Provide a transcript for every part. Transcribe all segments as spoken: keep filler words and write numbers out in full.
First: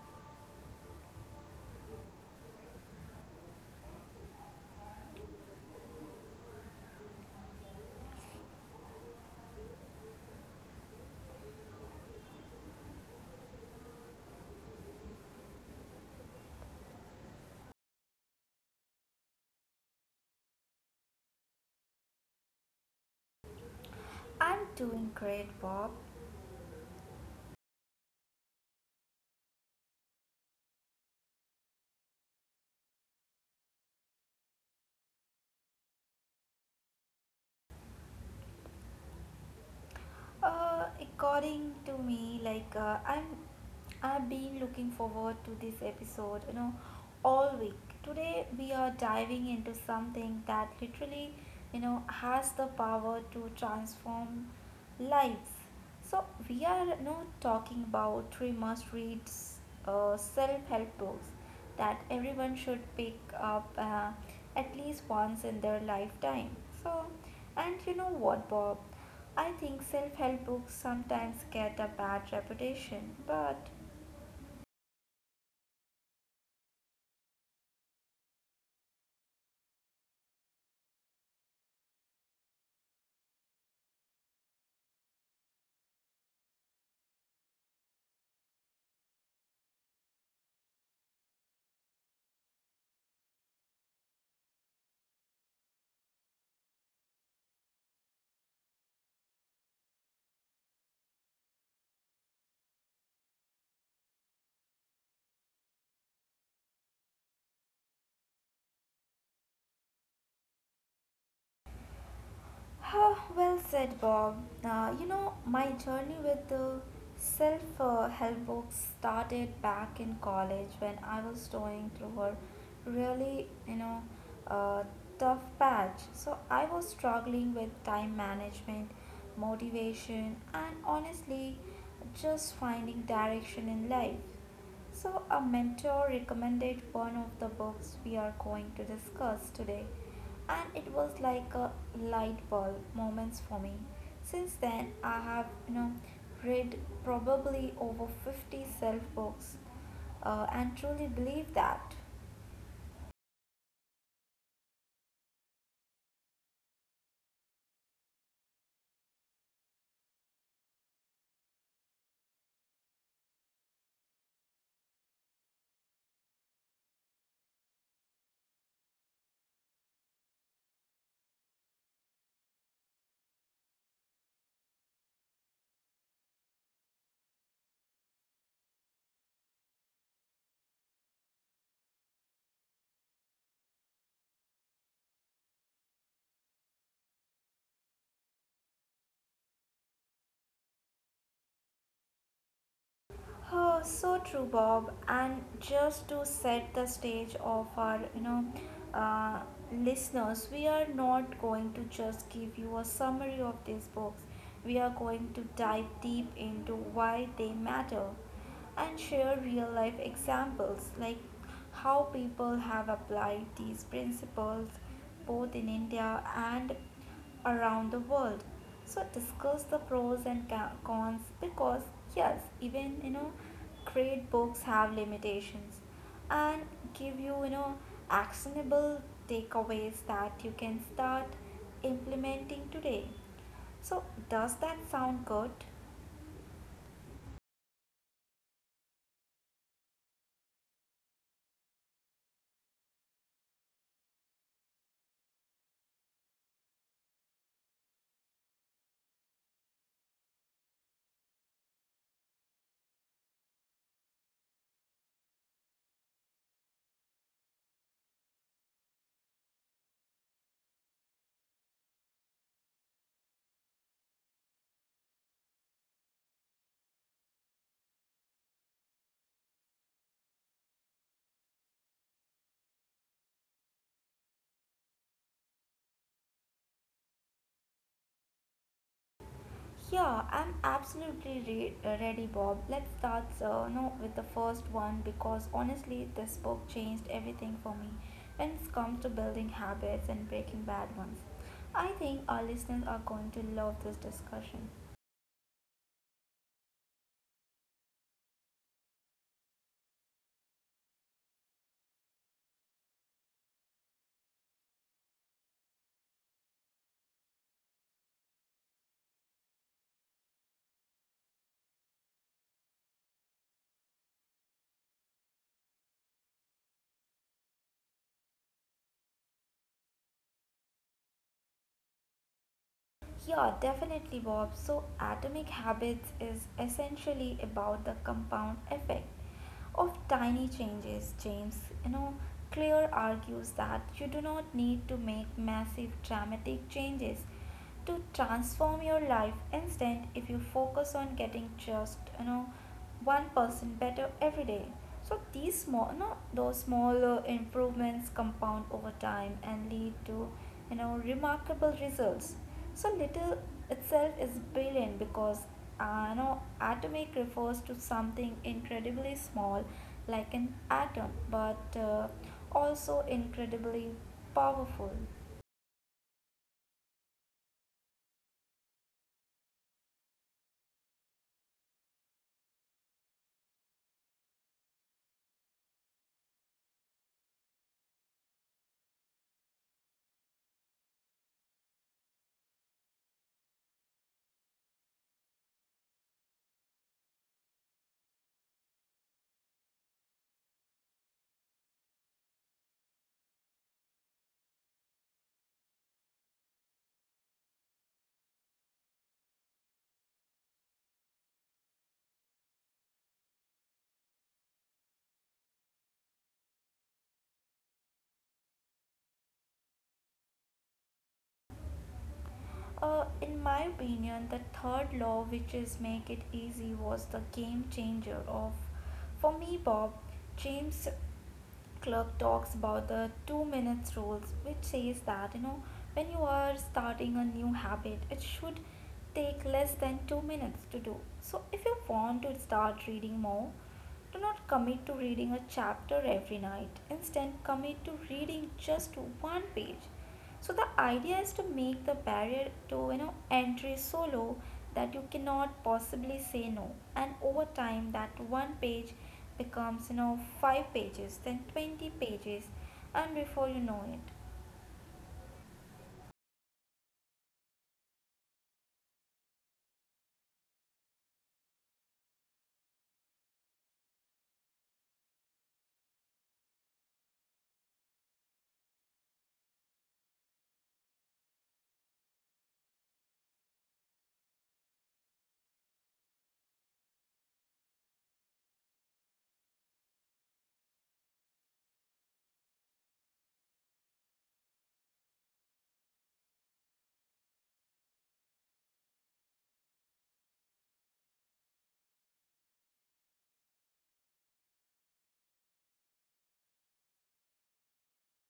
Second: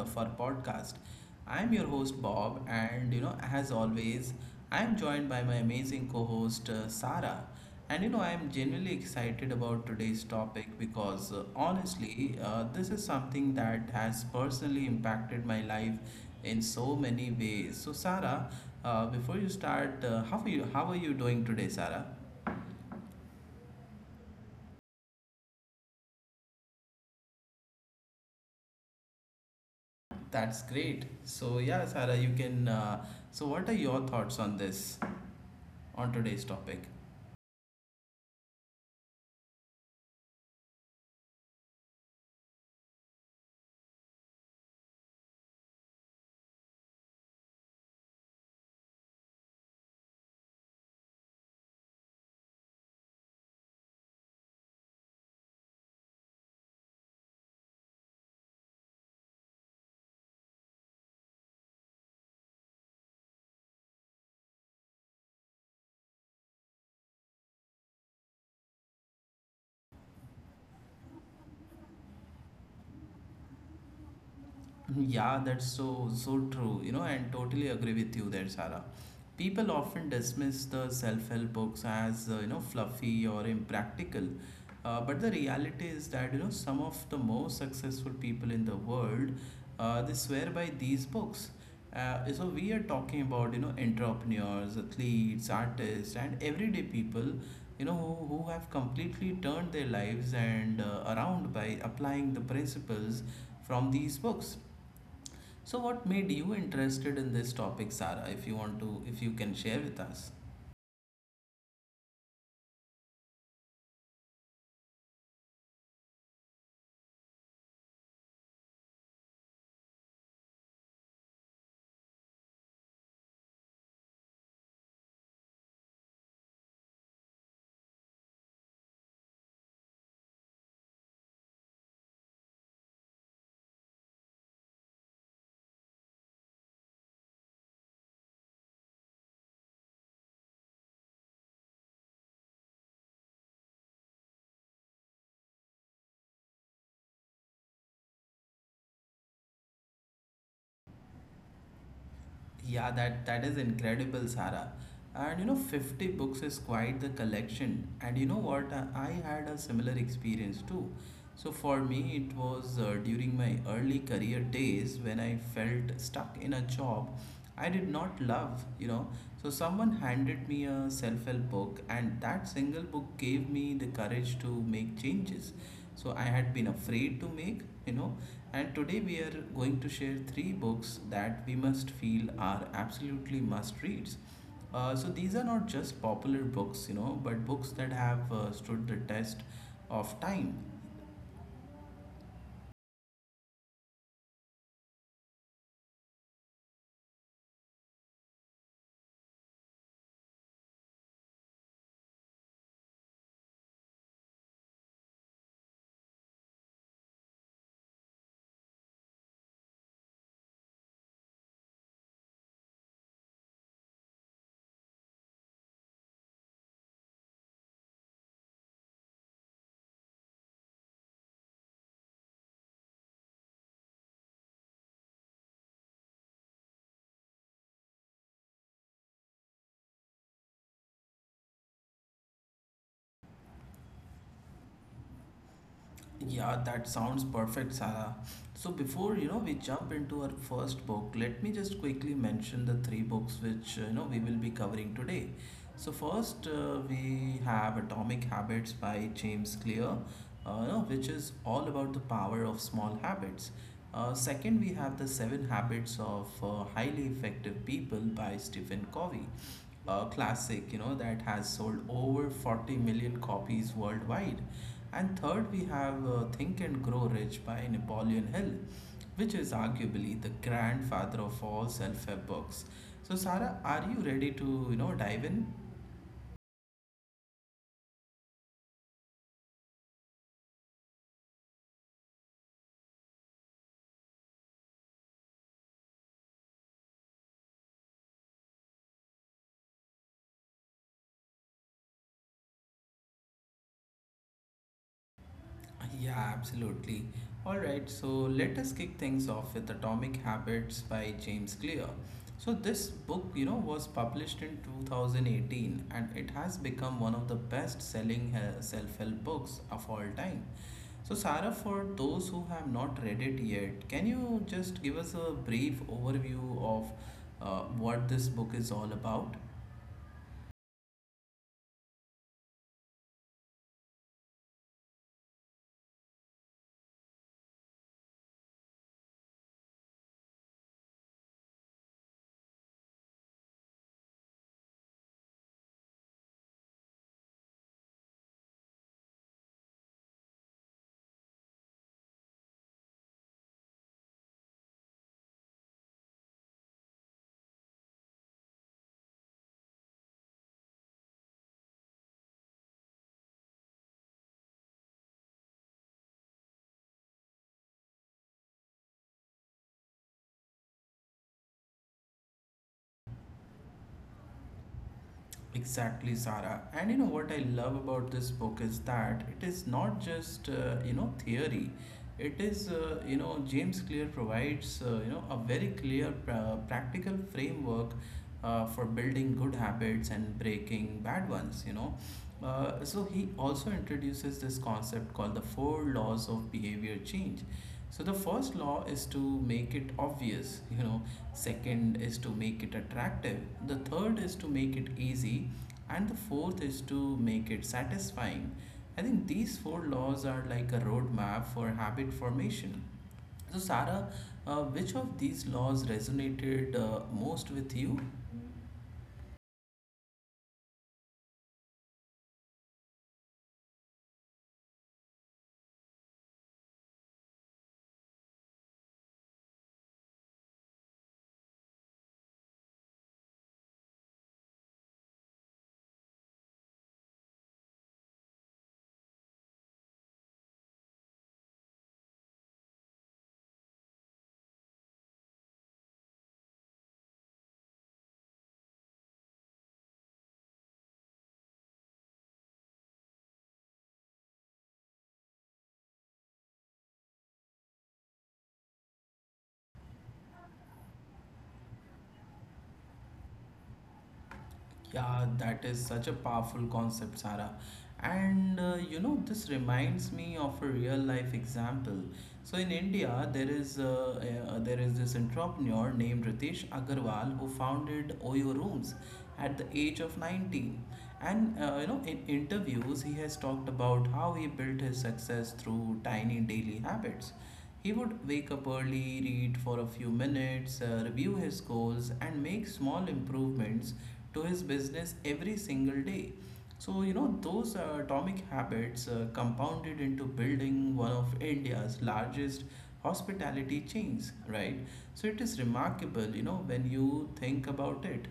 of our podcast. I'm your host Bob, and you know, as always, I'm joined by my amazing co host uh, Sarah. And you know, I'm genuinely excited about today's topic because uh, honestly, uh, this is something that has personally impacted my life in so many ways. So, Sarah, uh, before you start, uh, how, are you, how are you doing today, Sarah? I'm doing great, Bob. That's great. So yeah, Sarah, you can. Uh, so what are your thoughts on this, on today's topic? Uh, according to me, like uh, I'm, I've been looking forward to this episode, you know, all week. Today we are diving into something that literally, you know, has the power to transform lives. So we are now talking about we must read uh, self-help books that everyone should pick up uh, at least once in their lifetime. So, and you know what, Bob? I think self-help books sometimes get a bad reputation, but Yeah, that's so so true, you know, and totally agree with you there, Sarah. People often dismiss the self-help books as uh, you know, fluffy or impractical, uh, but the reality is that, you know, some of the most successful people in the world, uh, they swear by these books. Uh, so we are talking about, you know, entrepreneurs, athletes, artists, and everyday people, you know who, who have completely turned their lives and uh, around by applying the principles from these books. So what made you interested in this topic, Sara, if you want to if you can share with us? ah, well said, Bob. Uh, you know, my journey with the self uh, help books started back in college when I was going through a really, you know, uh, tough patch. So I was struggling with time management, motivation, and honestly, just finding direction in life. So a mentor recommended one of the books we are going to discuss today, and it was like a light bulb moments for me. Since then, I have, you know, read probably over fifty self books, uh, and truly believe that. Yeah, that that is incredible, Sarah. And you know, fifty books is quite the collection. And you know what? I I had a similar experience too. So for me, it was uh, during my early career days when I felt stuck in a job I did not love, you know. So someone handed me a self-help book and that single book gave me the courage to make changes. So I had been afraid to make, you know. And today we are going to share three books that we must feel are absolutely must reads. Uh, so these are not just popular books, you know, but books that have uh, stood the test of time. Oh, so true, Bob. And just to set the stage of our, you know, uh, listeners, we are not going to just give you a summary of these books. We are going to dive deep into why they matter and share real life examples like how people have applied these principles both in India and around the world. So discuss the pros and cons because yes, even, you know, great books have limitations, and give you, you know, actionable takeaways that you can start implementing today. So does that sound good? Yeah, that sounds perfect, Sarah. So before, you know, we jump into our first book, let me just quickly mention the three books which, uh, you know, we will be covering today. So first, uh, we have Atomic Habits by James Clear, uh, you know, which is all about the power of small habits. Uh, second, we have The Seven Habits of uh, Highly Effective People by Stephen Covey, a classic, you know, that has sold over forty million copies worldwide. And third, we have uh, Think and Grow Rich by Napoleon Hill, which is arguably the grandfather of all self-help books. So, Sarah, are you ready to, you know, dive in? Yeah, I'm absolutely re- uh, ready, Bob. Let's start uh, no, with the first one because honestly, this book changed everything for me when it comes to building habits and breaking bad ones. I think our listeners are going to love this discussion. Yeah, absolutely. All right, so let us kick things off with Atomic Habits by James Clear. So this book, you know, was published in two thousand eighteen and it has become one of the best-selling uh, self-help books of all time. So Sarah, for those who have not read it yet, can you just give us a brief overview of uh, what this book is all about? Yeah, definitely, Bob. So atomic habits is essentially about the compound effect of tiny changes. James, you know, Clear argues that you do not need to make massive dramatic changes to transform your life instant if you focus on getting just, you know, one percent better every day. So these small no those smaller improvements compound over time and lead to, you know, remarkable results. So little itself is brilliant because, uh, you know, atomic refers to something incredibly small like an atom but uh, also incredibly powerful. Exactly, Sarah. And you know what I love about this book is that it is not just uh, you know theory. It is uh, you know James Clear provides, uh, you know, a very clear pra- practical framework uh, for building good habits and breaking bad ones. You know, uh, so he also introduces this concept called the four laws of behavior change. So the first law is to make it obvious. You know, second is to make it attractive, the third is to make it easy, and the fourth is to make it satisfying. I think these four laws are like a roadmap for habit formation. So Sarah, uh, which of these laws resonated uh, most with you? Uh, in my opinion, the third law, which is make it easy, was the game changer of. For me, Bob, James Clerk talks about the two minutes rules, which says that, you know, when you are starting a new habit, it should take less than two minutes to do. So if you want to start reading more, do not commit to reading a chapter every night. Instead, commit to reading just one page. So the idea is to make the barrier to, you know, entry so low that you cannot possibly say no. And over time that one page becomes, you know, five pages, then twenty pages, and before you know it. Yeah, that is such a powerful concept, Sarah. And uh, you know, this reminds me of a real life example. So in India, there is uh, uh, there is this entrepreneur named Ritesh Agarwal who founded Oyo Rooms at the age of nineteen. And uh, you know, in interviews, he has talked about how he built his success through tiny daily habits. He would wake up early, read for a few minutes, uh, review his goals, and make small improvements to his business every single day. So, you know, those uh, atomic habits uh, compounded into building one of India's largest hospitality chains, right? So, it is remarkable, you know, when you think about it.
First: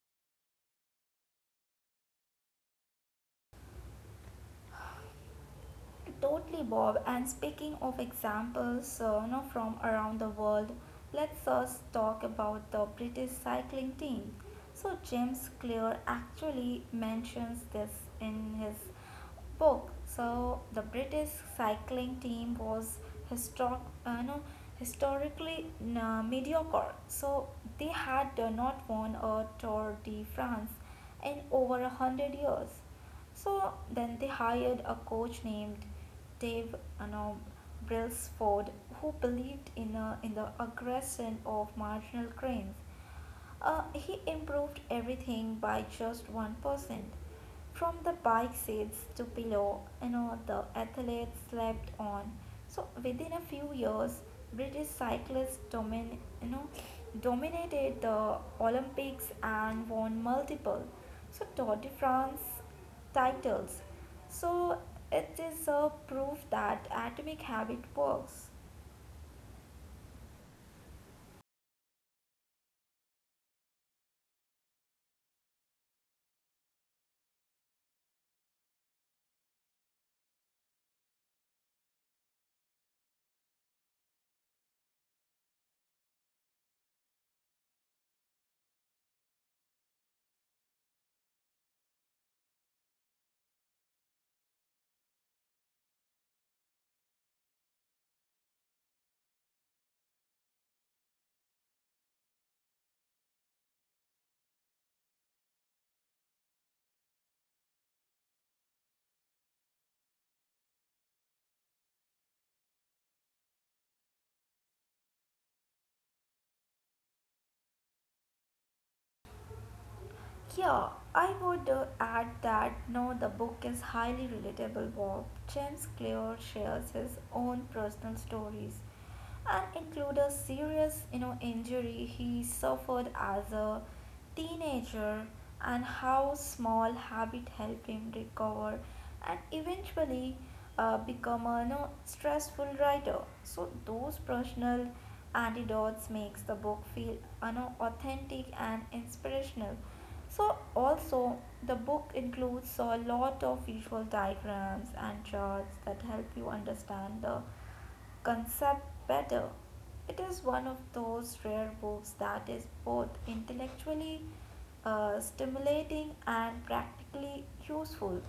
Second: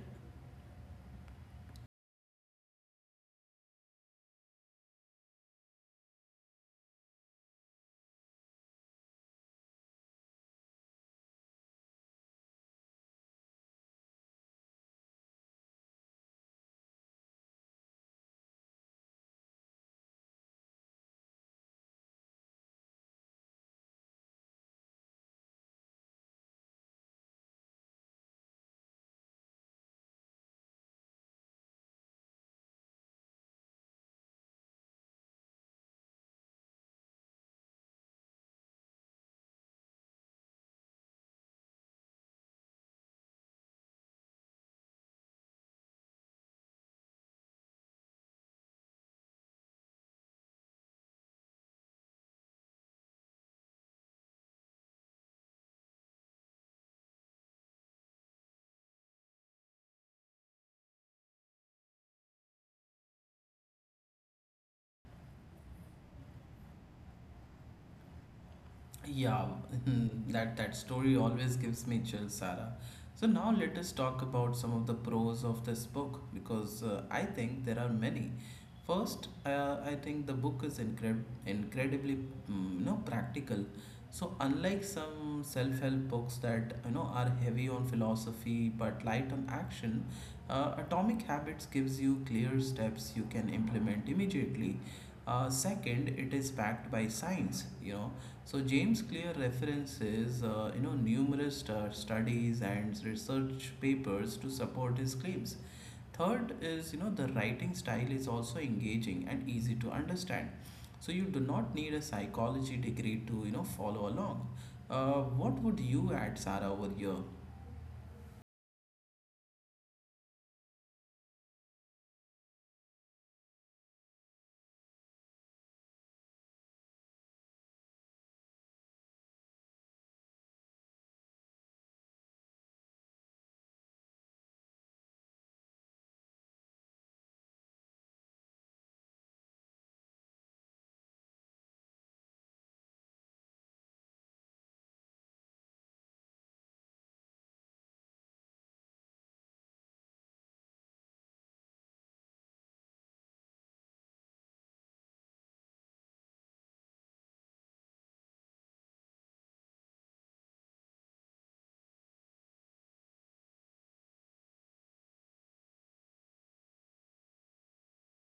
Totally, Bob. And speaking of examples, uh, you know, from around the world, let's first talk about the British cycling team. So James Clear actually mentions this in his spoke. So the British cycling team was historic, uh, no, historically uh, mediocre. So they had uh, not won a Tour de France in over a hundred years. So then they hired a coach named Dave, you know, Brailsford, who believed in, uh, in the aggression of marginal cranes. Uh, he improved everything by just one percent, from the bike seats to pillow, you know, the athletes slept on. So within a few years, British cyclists domin- you know, dominated the Olympics and won multiple, so Tour de France titles. So it is a proof that atomic habit works. Yeah, that that story always gives me chills, Sarah. So now let us talk about some of the pros of this book because uh, I think there are many. First, uh, I think the book is incred incredibly, mm, you know, practical. So unlike some self-help books that, you know, are heavy on philosophy but light on action, uh, Atomic Habits gives you clear steps you can implement immediately. Uh, second, it is backed by science, you know, so James Clear references, uh, you know, numerous stu- studies and research papers to support his claims. Third is, you know, the writing style is also engaging and easy to understand. So you do not need a psychology degree to, you know, follow along. Uh, what would you add, Sarah, over here? Yeah, I would, uh, add that no, the book is highly relatable. Bob, James Clear shares his own personal stories and include a serious, you know, injury he suffered as a teenager and how small habit helped him recover and eventually uh, become a, you know, stressful writer. So those personal anecdotes makes the book feel, you know, authentic and inspirational. So also the book includes a lot of visual diagrams and charts that help you understand the concept better. It is one of those rare books that is both intellectually uh, stimulating and practically useful.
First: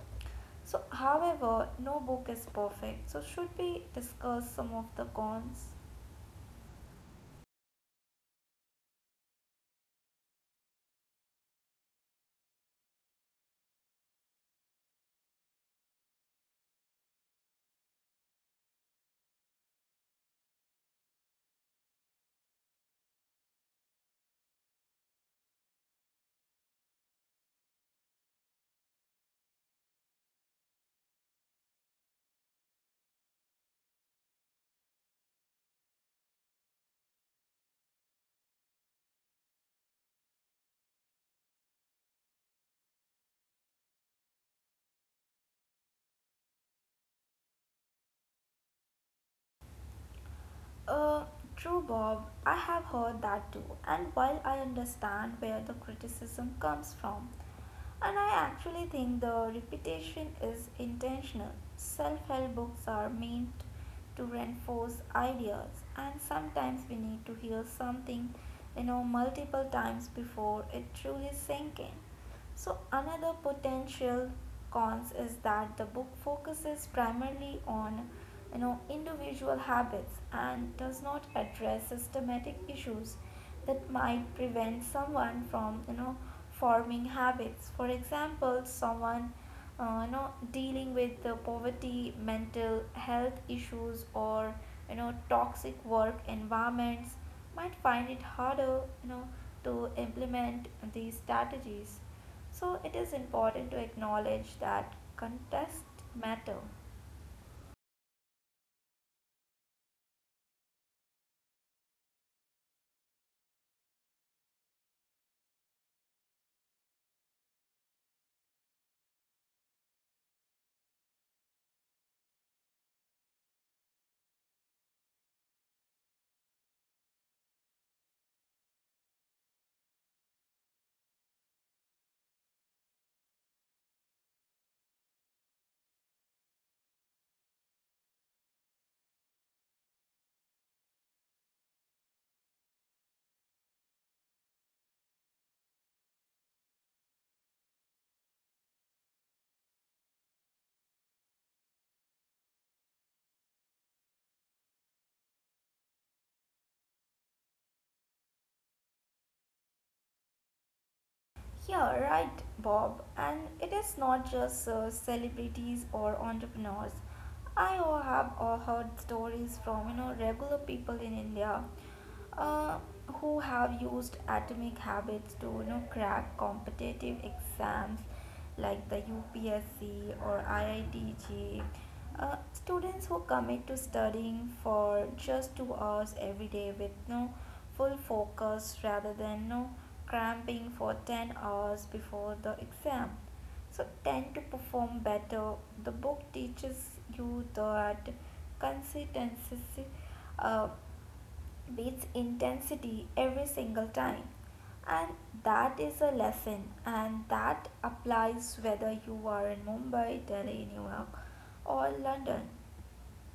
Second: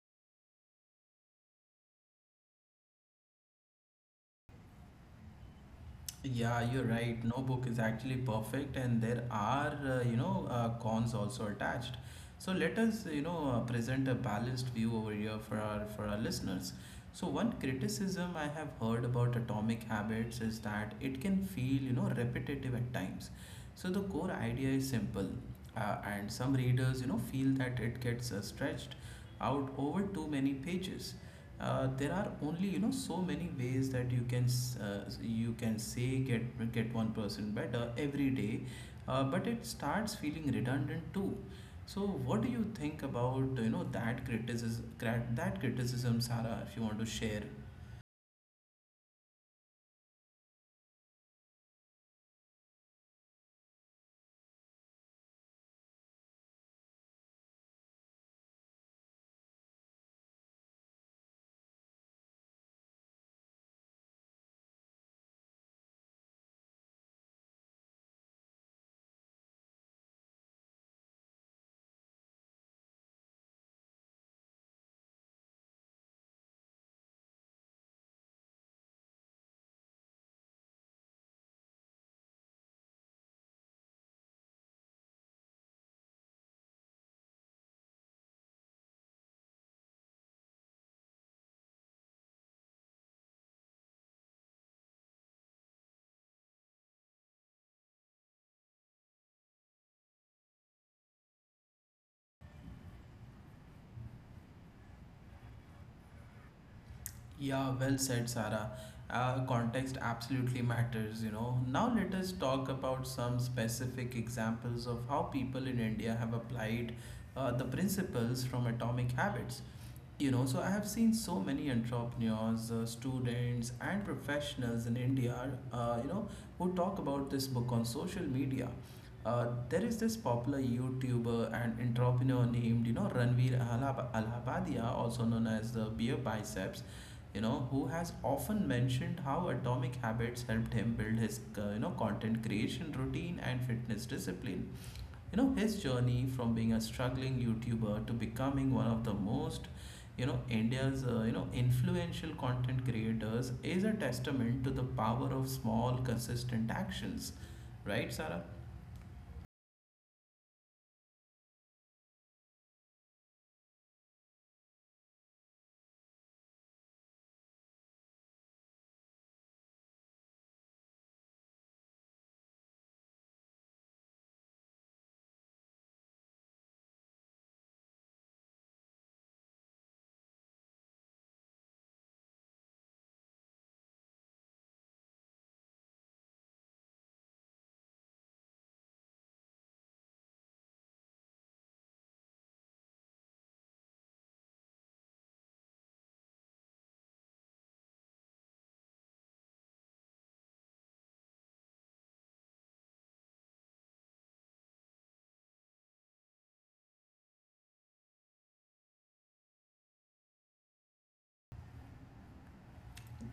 So, however, no book is perfect, so should we discuss some of the cons? Yeah, you're right. No book is actually perfect, and there are, uh, you know, uh, cons also attached. So let us, you know, uh, present a balanced view over here for our for our listeners. So one criticism I have heard about Atomic Habits is that it can feel, you know, repetitive at times. So the core idea is simple, uh, and some readers, you know, feel that it gets uh, stretched out over too many pages. Uh, there are only, you know, so many ways that you can s- uh, you can say get get one person better every day, uh, but it starts feeling redundant too. So what do you think about, you know, that criticism that criticism, Sarah? If you want to share. Uh, True, Bob. I have heard that too. And while I understand where the criticism comes from, and I actually think the repetition is intentional, self help books are meant to reinforce ideas, and sometimes we need to hear something, you know, multiple times before it truly sink in. So another potential cons is that the book focuses primarily on, you know, individual habits and does not address systematic issues that might prevent someone from, you know, forming habits. For example, someone, uh, you know, dealing with the poverty, mental health issues, or, you know, toxic work environments might find it harder, you know, to implement these strategies. So it is important to acknowledge that context matter. Yeah, well said, Sarah. Uh, context absolutely matters, you know. Now let us talk about some specific examples of how people in India have applied uh, the principles from Atomic Habits. You know, so I have seen so many entrepreneurs, uh, students, and professionals in India, uh, you know, who talk about this book on social media. Uh, there is this popular YouTuber and entrepreneur named, you know, Ranveer Alhab- Alhabadia, also known as the Beer Biceps, you know, who has often mentioned how Atomic Habits helped him build his, uh, you know, content creation routine and fitness discipline. You know, his journey from being a struggling YouTuber to becoming one of the most, you know, India's uh, you know, influential content creators is a testament to the power of small consistent actions, right, Sarah? Yeah, right, Bob. And it is not just uh, celebrities or entrepreneurs. I o- have uh, heard stories from, you know, regular people in India, uh, who have used atomic habits to, you know, crack competitive exams like the U P S C or I I T G. Uh, students who commit to studying for just two hours every day with no full focus rather than no cramping for ten hours before the exam so tend to perform better. The book teaches you that consistency uh, beats intensity every single time. And that is a lesson, and that applies whether you are in Mumbai, Delhi, New York, or London.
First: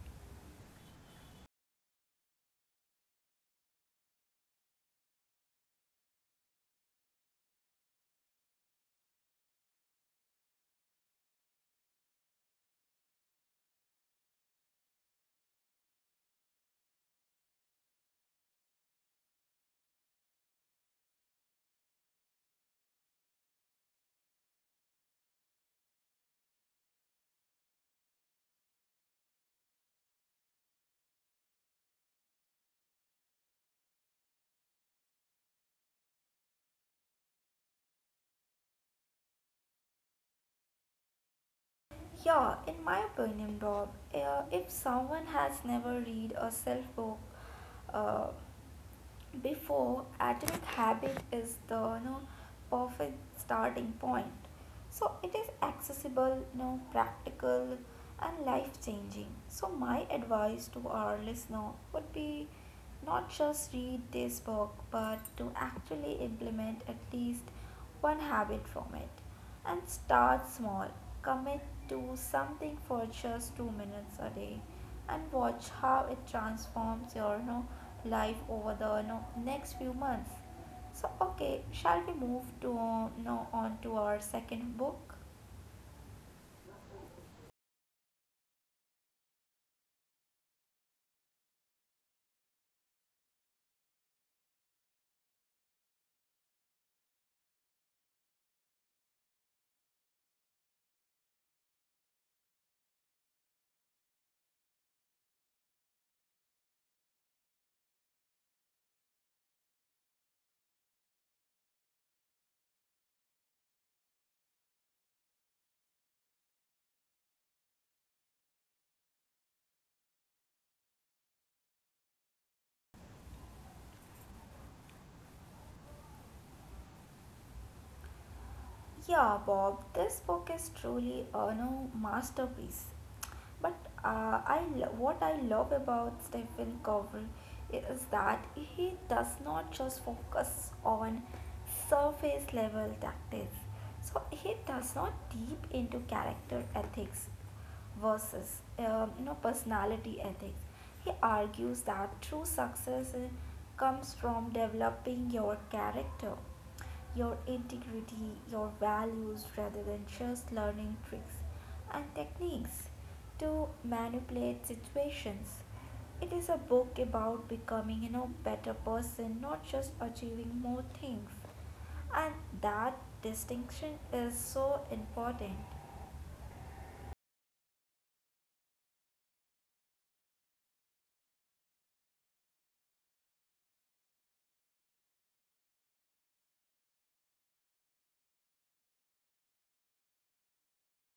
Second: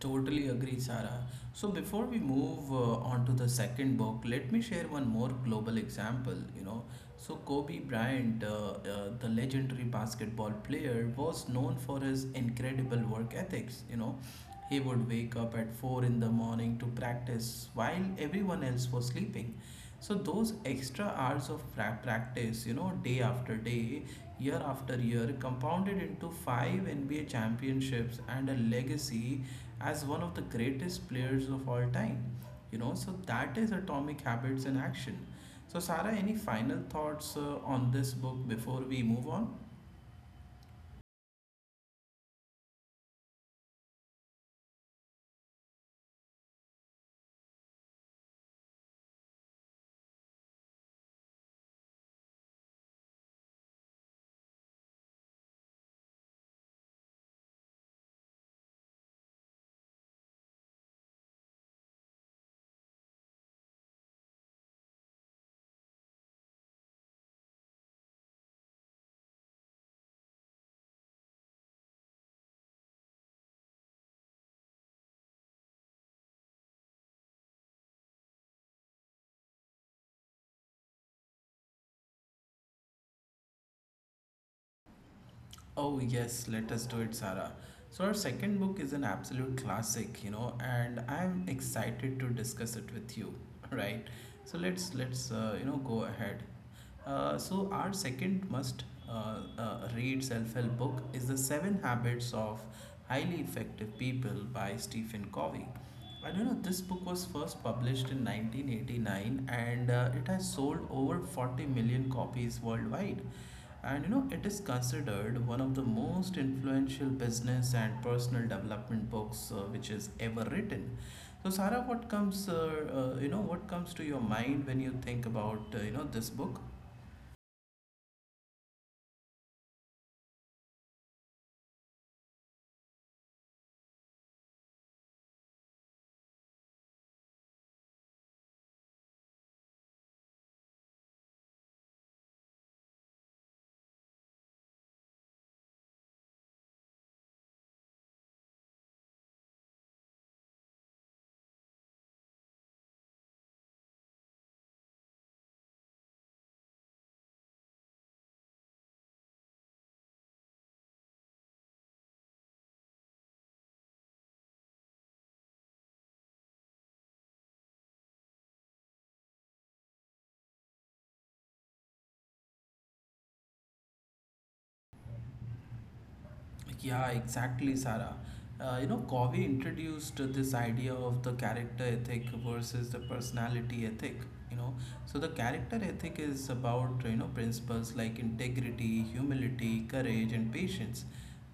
Totally agree, Sarah. So before we move uh, on to the second book, let me share one more global example. You know, so Kobe Bryant, uh, uh, the legendary basketball player, was known for his incredible work ethics. You know, he would wake up at four in the morning to practice while everyone else was sleeping. So those extra hours of pra- practice, you know, day after day, year after year, compounded into five N B A championships and a legacy as one of the greatest players of all time. You know, so that is Atomic Habits in action. So, Sarah, any final thoughts uh, on this book before we move on? Yeah, in my opinion, Rob, uh, if someone has never read a self book, uh, before atomic habit is the, you know, perfect starting point. So it is accessible, you know, practical, and life changing. So my advice to our listener would be not just read this book but to actually implement at least one habit from it. And start small. Commit to something for just two minutes a day and watch how it transforms your, you know, life over the, you know, next few months. So, okay, shall we move to, you know, on to our second book? Oh, yes, let us do it, Sarah. So, our second book is an absolute classic, you know, and I'm excited to discuss it with you, right? So, let's, let's, uh, you know, go ahead. Uh, so, our second must uh, uh, read self help book is The Seven Habits of Highly Effective People by Stephen Covey. I don't know, this book was first published in nineteen eighty-nine and uh, it has sold over forty million copies worldwide, and you know it is considered one of the most influential business and personal development books uh, which is ever written. So Sarah, what comes uh, uh, you know what comes to your mind when you think about, uh, you know, this book? Yeah, Bob, this book is truly a no masterpiece. But uh, I lo- what I love about Stephen Covey is that he does not just focus on surface level tactics. So he does not deep into character ethics versus, um, you know, personality ethics. He argues that true success uh, comes from developing your character, your integrity, your values rather than just learning tricks and techniques to manipulate situations. It is a book about becoming, you know, better person, not just achieving more things. And that distinction is so important. Like, Yeah, exactly, Sarah. Uh, you know, Covey introduced this idea of the character ethic versus the personality ethic. You know, so the character ethic is about, you know, principles like integrity, humility, courage, and patience.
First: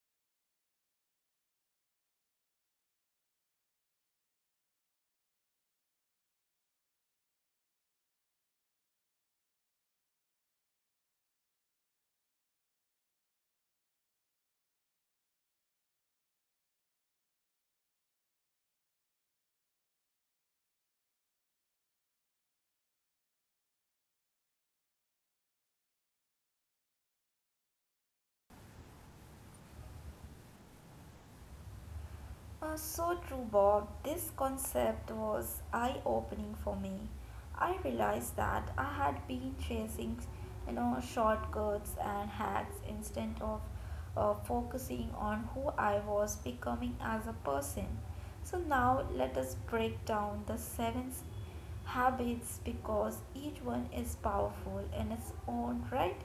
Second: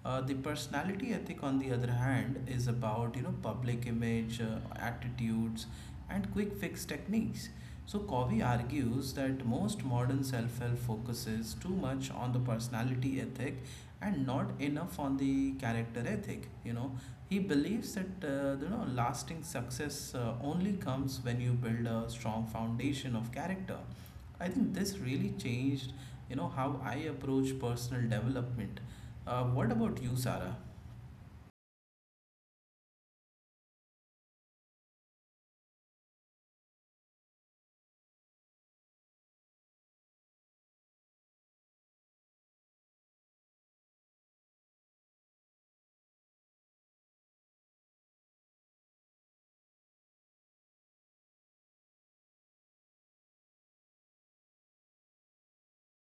Uh, the personality ethic, on the other hand, is about, you know, public image, uh, attitudes, and quick fix techniques. So Covey argues that most modern self-help focuses too much on the personality ethic and not enough on the character ethic. You know, he believes that, uh, you know, lasting success uh, only comes when you build a strong foundation of character. I think this really changed, you know, how I approach personal development. Uh, what about you, Sarah? Uh, so true, Bob. This concept was eye opening for me. I realized that I had been chasing, you know, shortcuts and hacks instead of uh, focusing on who I was becoming as a person. So now let us break down the seven habits because each one is powerful in its own right.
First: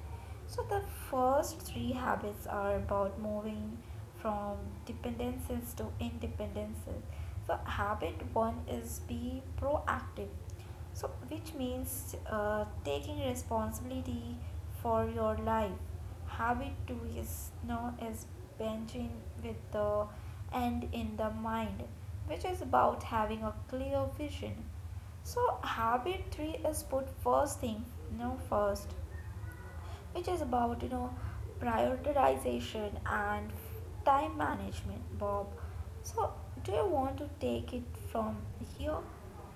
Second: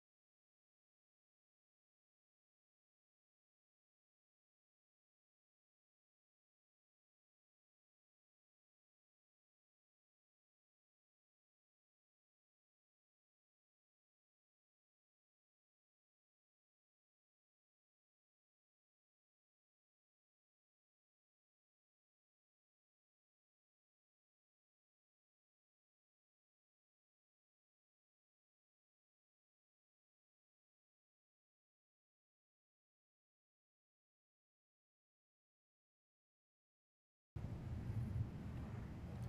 So the first three habits are about moving from dependencies to independences. So habit one is be proactive. So, which means uh, taking responsibility for your life. Habit two is known as benching with the end in the mind, which is about having a clear vision. So habit three is put first thing, no first, which is about, you know, prioritization and time management, Bob. So do you want to take it from here?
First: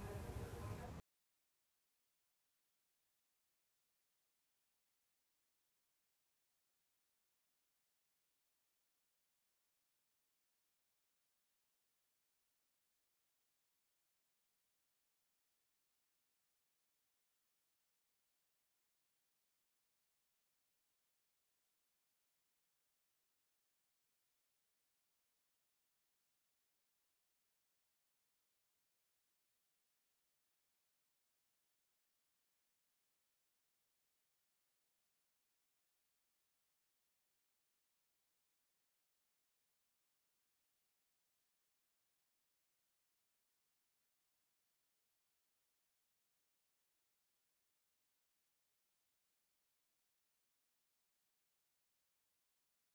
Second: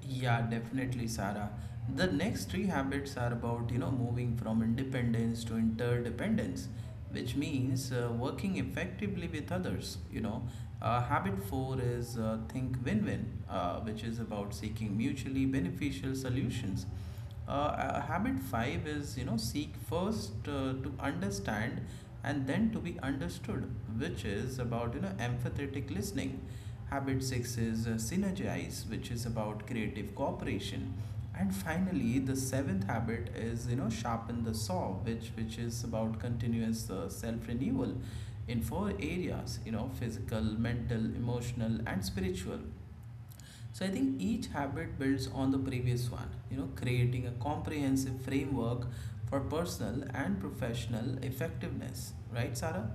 Yeah, definitely, Sarah. The next three habits are about, you know, moving from independence to interdependence, which means uh, working effectively with others, you know. Uh, habit four is uh, think win win, uh, which is about seeking mutually beneficial solutions. Uh, uh, habit five is you know seek first uh, to understand and then to be understood, which is about you know empathetic listening. Habit six is uh, synergize, which is about creative cooperation. And finally, the seventh habit is you know sharpen the saw, which which is about continuous uh, self renewal in four areas, you know, physical, mental, emotional and spiritual. So I think each habit builds on the previous one, you know, creating a comprehensive framework for personal and professional effectiveness, right, Sarah?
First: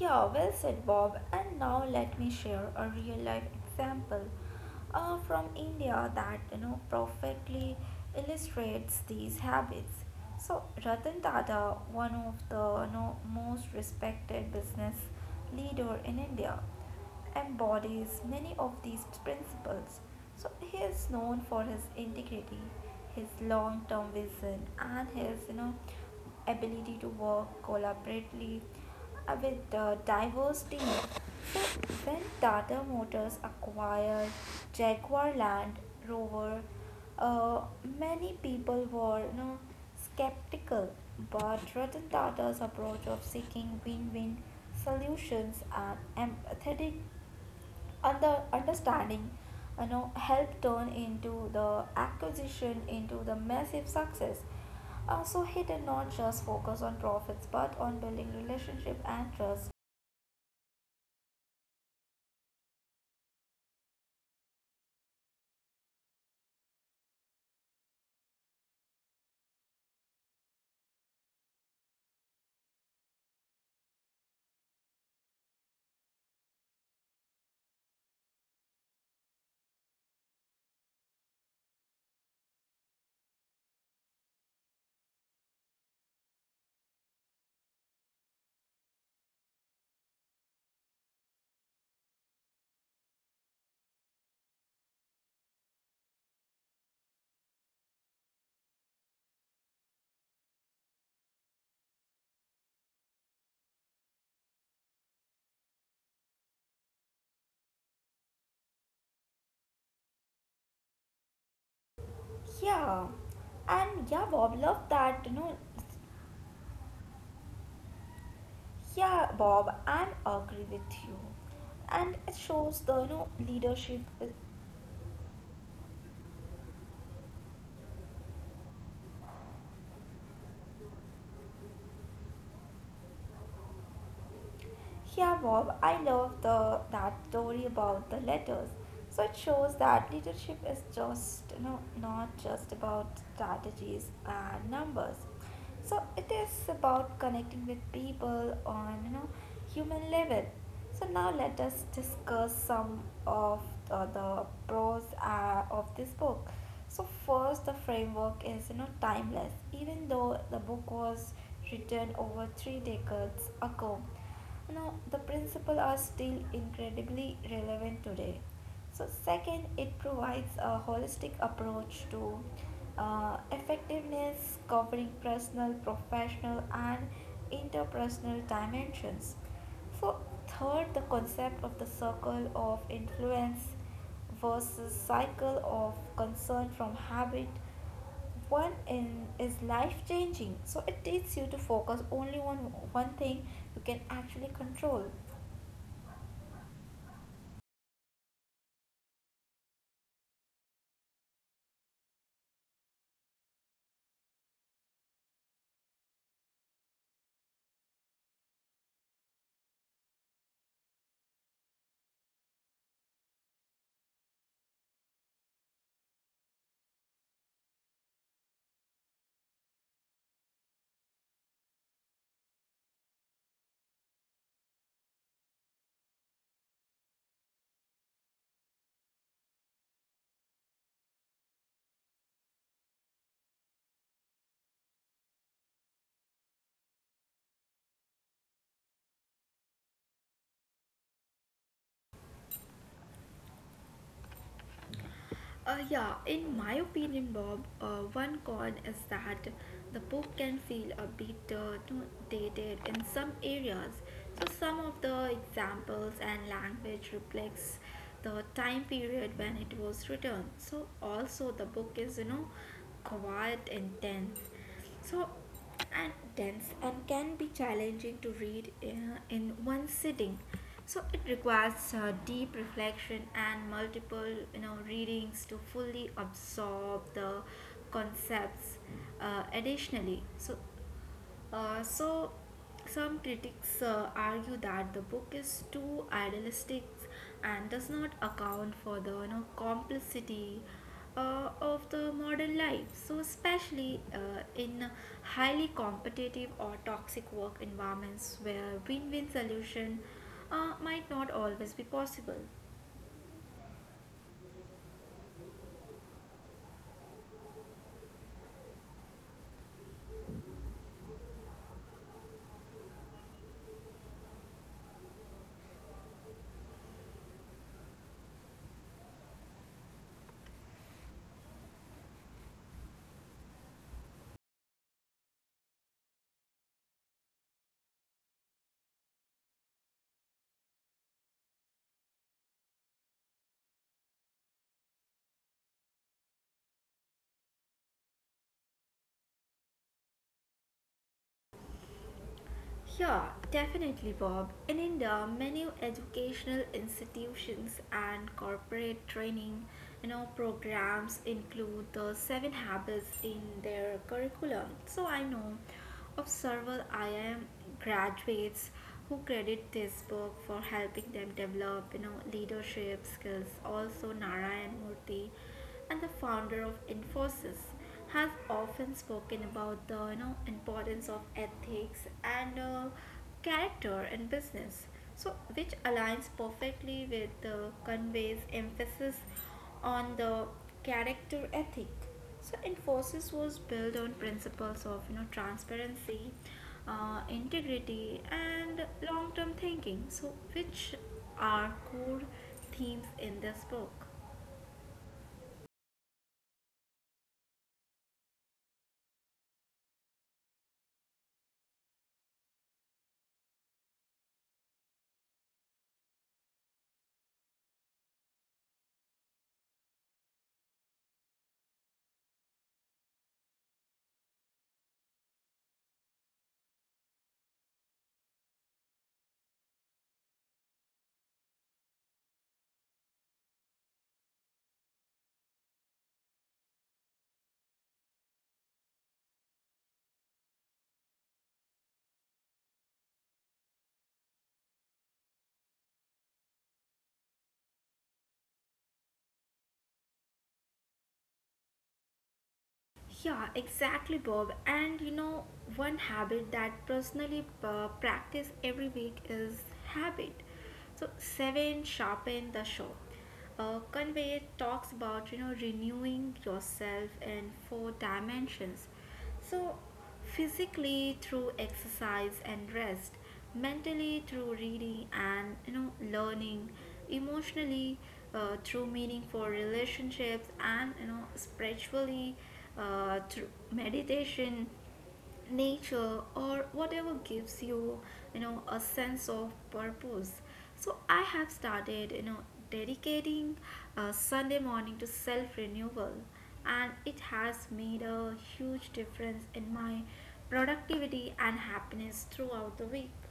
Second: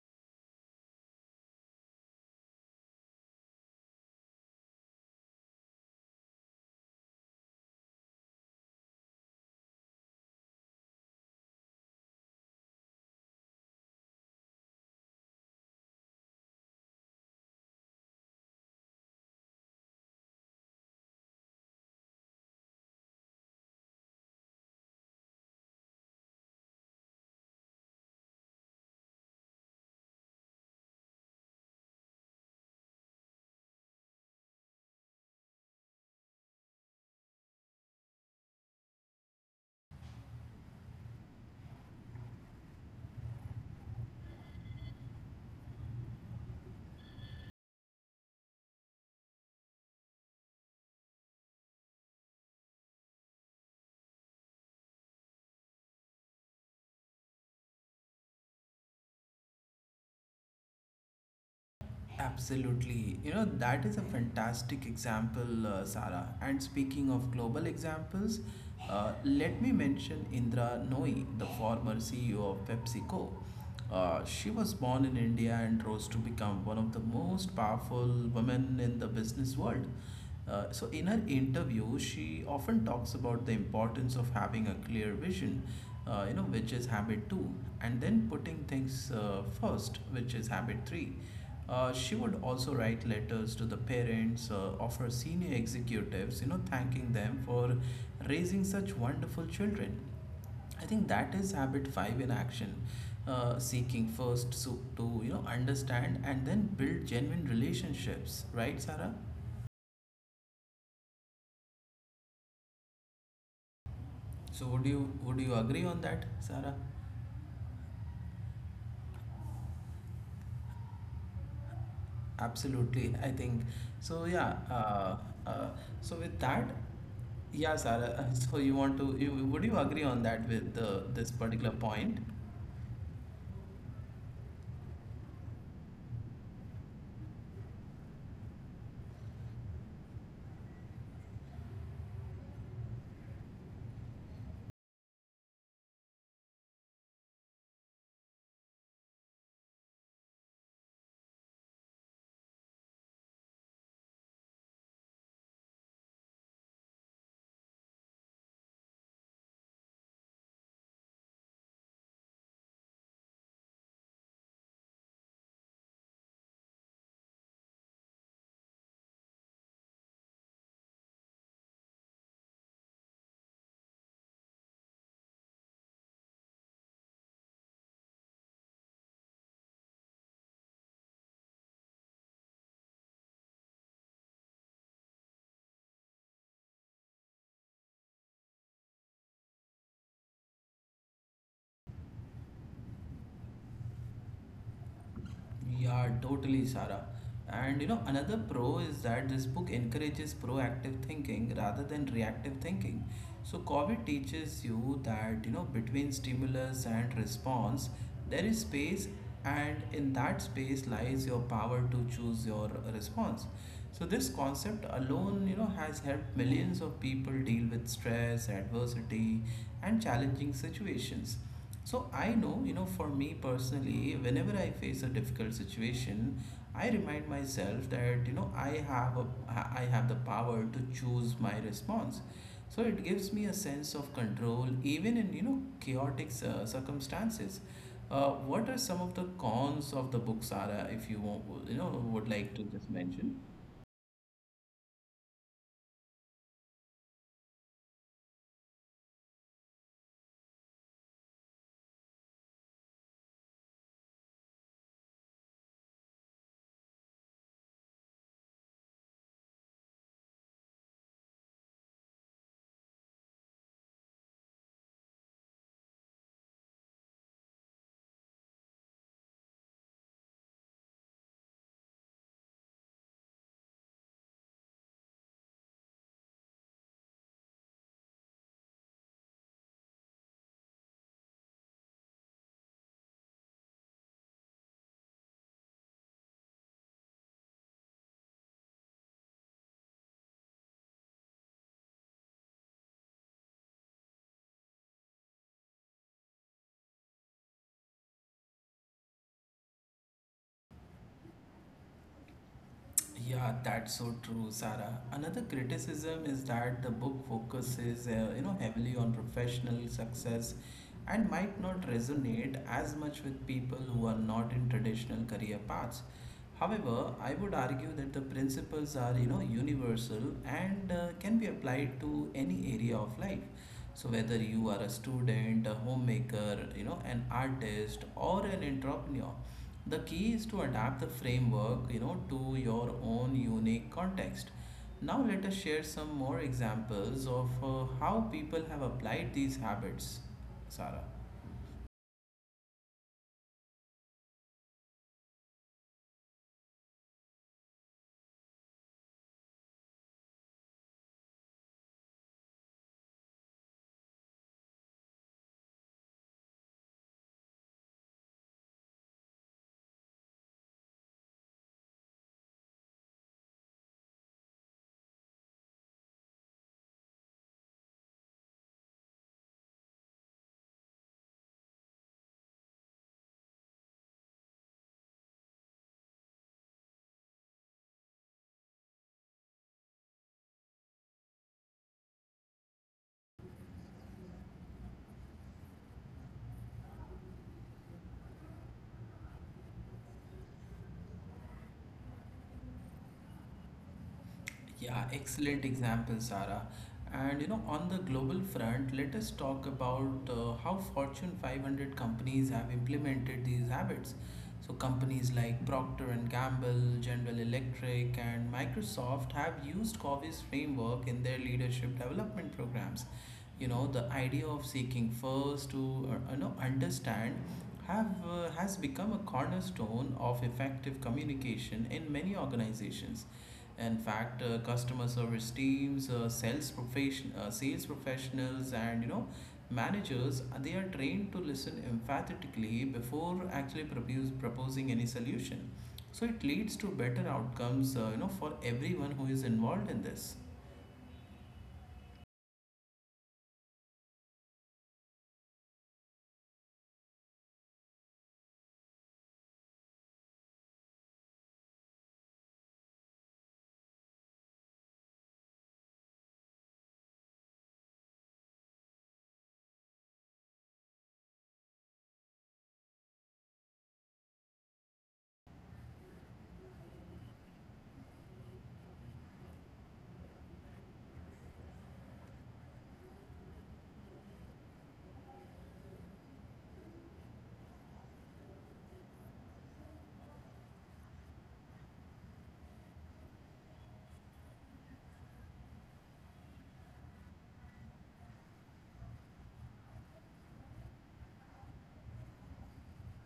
Yeah, well said, Bob. And now let me share a real life example uh, from India that, you know, perfectly illustrates these habits. So Ratan Tata, one of the, you know, most respected business leader in India, embodies many of these principles. So he is known for his integrity, his long-term vision, and his, you know, ability to work collaboratively uh, with a diverse team. So when Tata Motors acquired Jaguar Land Rover, uh, many people were, you know, skeptical, but Ratan Tata's approach of seeking win-win solutions and empathetic and the understanding, you know, helped turn into the acquisition into the massive success. Uh, so he did not just focus on profits but on building relationship and trust. Absolutely. You know, that is a fantastic example, uh, Sarah. And speaking of global examples, uh, let me mention Indra Nooyi, the former C E O of PepsiCo. Uh, she was born in India and rose to become one of the most powerful women in the business world. Uh, so, in her interview, she often talks about the importance of having a clear vision, uh, you know, which is habit two, and then putting things uh, first, which is habit three. Uh, she would also write letters to the parents uh, of her senior executives, you know, thanking them for raising such wonderful children. I think that is habit five in action, uh, seeking first so, to you know understand and then build genuine relationships, right, Sarah? Yeah, and yeah, Bob, So would love you that, would you you know. agree on that, Sarah? Yeah, Bob, I agree with you, and it shows the, Absolutely, you I know, think leadership. so. Yeah. Uh, uh, so with that, yeah, Sarah. So you want to? You, would you agree on that with uh, this particular point? Yeah, Bob, I love the that story about the letters. So it shows that leadership is just you know, not just about strategies and numbers. So it is about connecting with people on you know human level. So now let us discuss some of uh, the pros uh, of this book. So first, the framework is you know timeless, even though the book was written over three decades ago. You know the principles are still incredibly relevant today. So, second, it provides a holistic approach to uh, effectiveness, covering personal, professional, and interpersonal dimensions. So, third, the concept of the circle of influence versus cycle of concern from habit one in is life changing so it takes you to focus only on one thing you can actually control. Yeah, totally, Sarah. And you know, another pro is that this book encourages proactive thinking rather than reactive thinking. So, COVID teaches you that, you know, between stimulus and response, there is space, and in that space lies your power to choose your response. So, this concept alone, you know, has helped millions of people deal with stress, adversity, and challenging situations. So I know, you know, for me personally, whenever I face a difficult situation, I remind myself that, you know, I have a I have the power to choose my response. So it gives me a sense of control even in, you know, chaotic uh, circumstances. Uh, what are some of the cons of the book, Sarah, if you want, you know, would like to just mention? Uh, yeah, in my opinion, Bob, uh, one con is that the book can feel a bit uh, too dated in some areas. So some of the examples and language reflects the time period when it was written. So also the book is you know quite intense. So and dense and can be challenging to read in in one sitting, so it requires uh, deep reflection and multiple you know readings to fully absorb the concepts. Uh, additionally, so uh, so, some critics uh, argue that the book is too idealistic and does not account for the you know, complexity uh, of the modern life. So, especially uh, in highly competitive or toxic work environments where win win solution uh, might not always be possible. Yeah, that's so true, Sarah. Another criticism is that the book focuses, uh, you know, heavily on professional success and might not resonate as much with people who are not in traditional career paths. However, I would argue that the principles are, you know, universal and uh, can be applied to any area of life. So whether you are a student, a homemaker, you know, an artist or an entrepreneur, the key is to adapt the framework, you know, to your own unique context. Now let us share some more examples of uh, how people have applied these habits, Sarah. Yeah, definitely, Bob. In India, many educational institutions and corporate training, you know, programs include the seven habits in their curriculum. So I know of several I I M graduates who credit this book for helping them develop, you know, leadership skills. Also, Narayan Murthy and the founder of Infosys has often spoken about the you know, importance of ethics and uh, character in business. So, which aligns perfectly with the Conway's emphasis on the character ethic. So, Infosys was built on principles of you know transparency, uh, integrity, and long-term thinking. So, which are core themes in this book? Yeah, excellent example, Sarah. And you know, on the global front, let us talk about uh, how Fortune five hundred companies have implemented these habits. So companies like Procter and Gamble, General Electric, and Microsoft have used Covey's framework in their leadership development programs. You know, the idea of seeking first to uh, you know understand have uh, has become a cornerstone of effective communication in many organizations. In fact, uh, customer service teams, uh, sales profession, uh, sales professionals, and you know managers uh, they are trained to listen emphatically before actually propose, proposing any solution. So it leads to better outcomes, uh, you know, for everyone who is involved in this. Yeah, exactly, Bob. And you know, one habit that personally uh, practice every week is habit. So seven, sharpen the show. Uh, Convey talks about you know renewing yourself in four dimensions. So, physically through exercise and rest, mentally through reading and you know learning, emotionally uh, through meaningful relationships, and you know spiritually uh, through meditation, nature, or whatever gives you you know a sense of purpose. So I have started you know dedicating uh, Sunday morning to self renewal and it has made a huge difference in my productivity and happiness throughout the week.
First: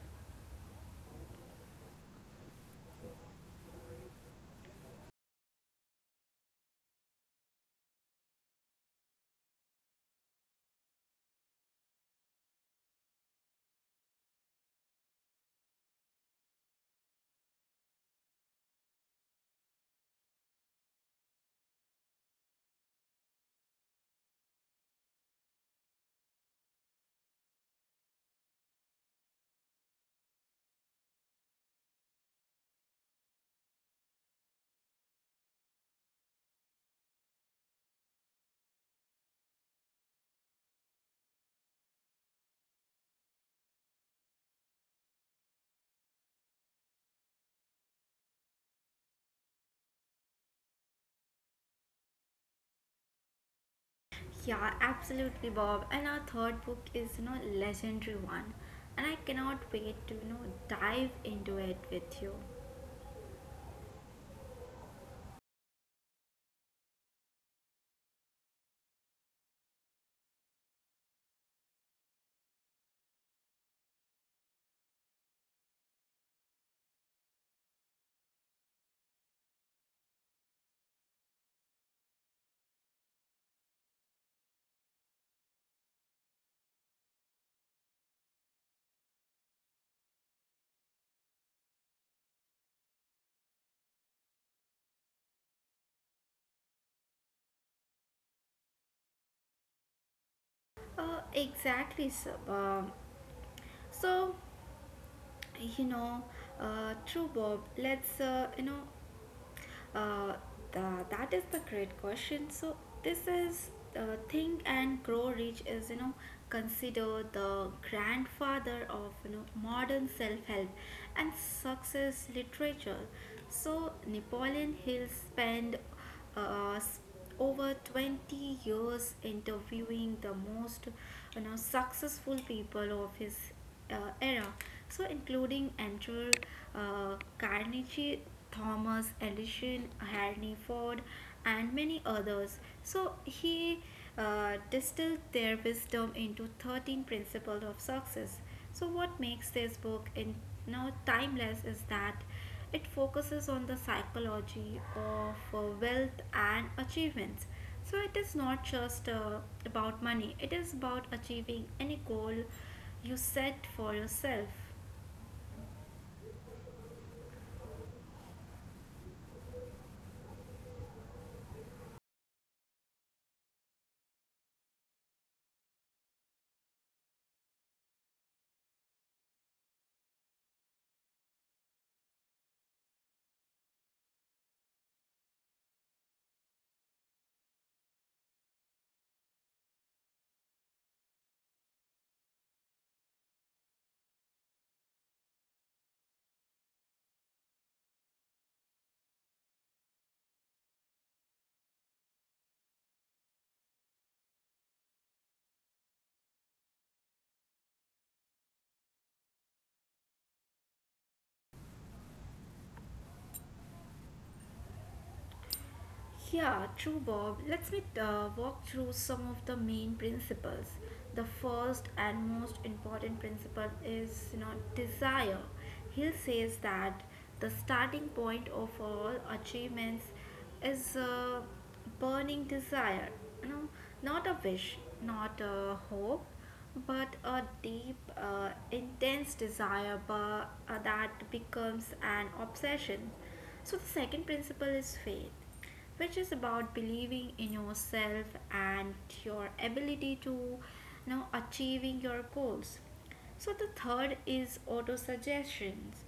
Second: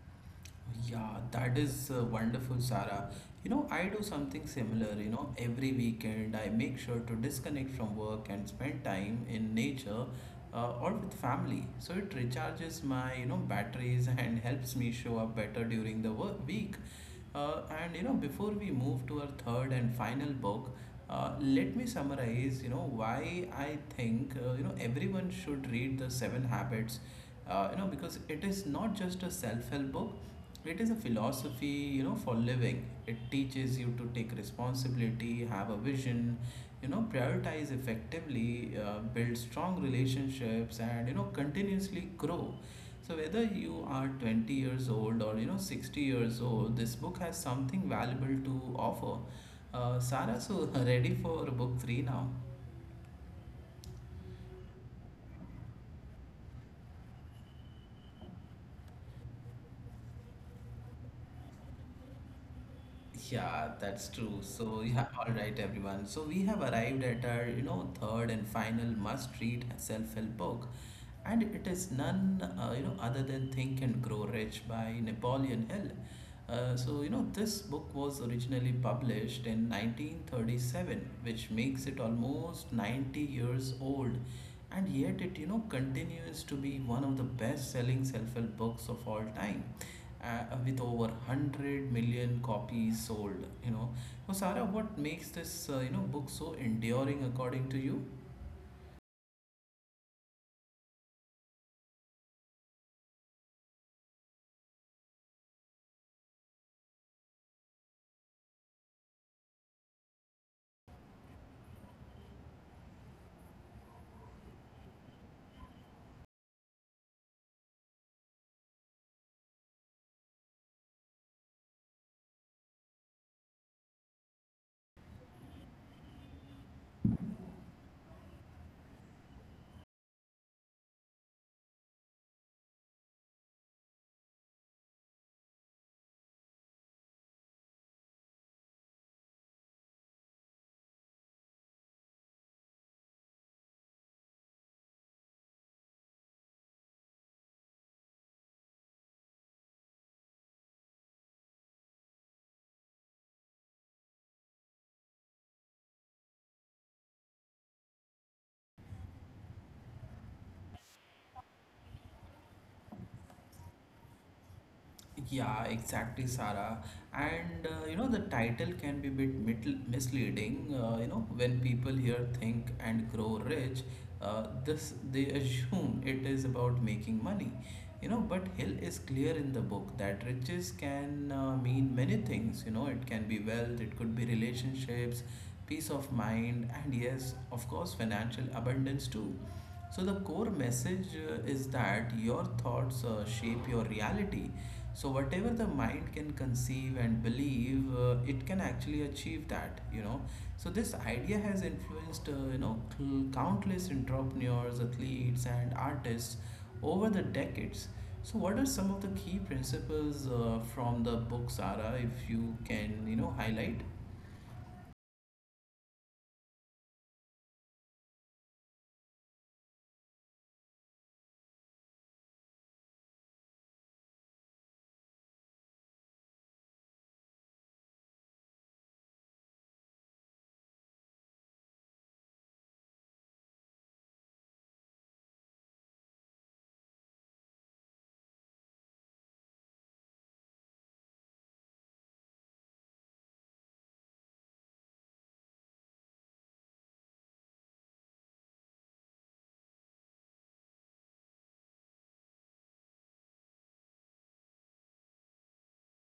Yeah, that is uh, wonderful, Sarah. You know, I do something similar. You know, every weekend I make sure to disconnect from work and spend time in nature uh, or with family. So it recharges my, you know, batteries and helps me show up better during the work week. Uh, and, you know, before we move to our third and final book, uh, let me summarize, you know, why I think, uh, you know, everyone should read the Seven Habits, uh, you know, because it is not just a self-help book, it is a philosophy, you know, for living. It teaches you to take responsibility, have a vision, you know, prioritize effectively, uh, build strong relationships, and you know, continuously grow. So whether you are twenty years old or you know sixty years old, this book has something valuable to offer. Uh, Sarah, so ready for book three now? Yeah, absolutely, Bob. And our third book is you know legendary one, and I cannot wait to you know dive into it with you. Yeah, that's true. So yeah, all right, everyone. So we have arrived at our, you know, third and final must-read self-help book, and it is none, uh, you know, other than Think and Grow Rich by Napoleon Hill. Uh, so you know, this book was originally published in nineteen thirty-seven, which makes it almost ninety years old, and yet it, you know, continues to be one of the best-selling self-help books of all time, uh, with over one hundred million copies sold, you know. So Sara, what makes this uh, you know book so enduring according to you? Uh, exactly, sir. Um, so, you know uh, true, Bob. Let's uh, you know uh, the, that is the great question. So this is uh, Think and Grow Rich is you know considered the grandfather of you know modern self-help and success literature. So Napoleon Hill spent uh, s- over twenty years interviewing the most you know successful people of his uh, era. So, including Andrew uh, Carnegie, Thomas Edison, Henry Ford, and many others. So, he uh, distilled their wisdom into thirteen principles of success. So, what makes this book in now timeless is that it focuses on the psychology of uh, wealth and achievements. So it is not just uh, about money; it is about achieving any goal you set for yourself. Yeah, exactly, Sarah. And uh, you know, the title can be a bit mit- misleading. Uh, you know, when people hear "Think and Grow Rich," uh, this they assume it is about making money. You know, but Hill is clear in the book that riches can uh, mean many things. You know, it can be wealth, it could be relationships, peace of mind, and yes, of course, financial abundance too. So, the core message uh, is that your thoughts uh, shape your reality. So, whatever the mind can conceive and believe, uh, it can actually achieve that, you know. So, this idea has influenced, uh, you know, cl- countless entrepreneurs, athletes, and artists over the decades. So, what are some of the key principles uh, from the book, Sarah, if you can, you know, highlight? Yeah, true, Bob. Let's me uh, walk through some of the main principles. The first and most important principle is you know, desire. Hill says that the starting point of all achievements is a burning desire. You know, not a wish, not a hope, but a deep, uh, intense desire but, uh, that becomes an obsession. So the second principle is faith, which is about believing in yourself and your ability to you know achieving your goals. So the third is auto suggestions,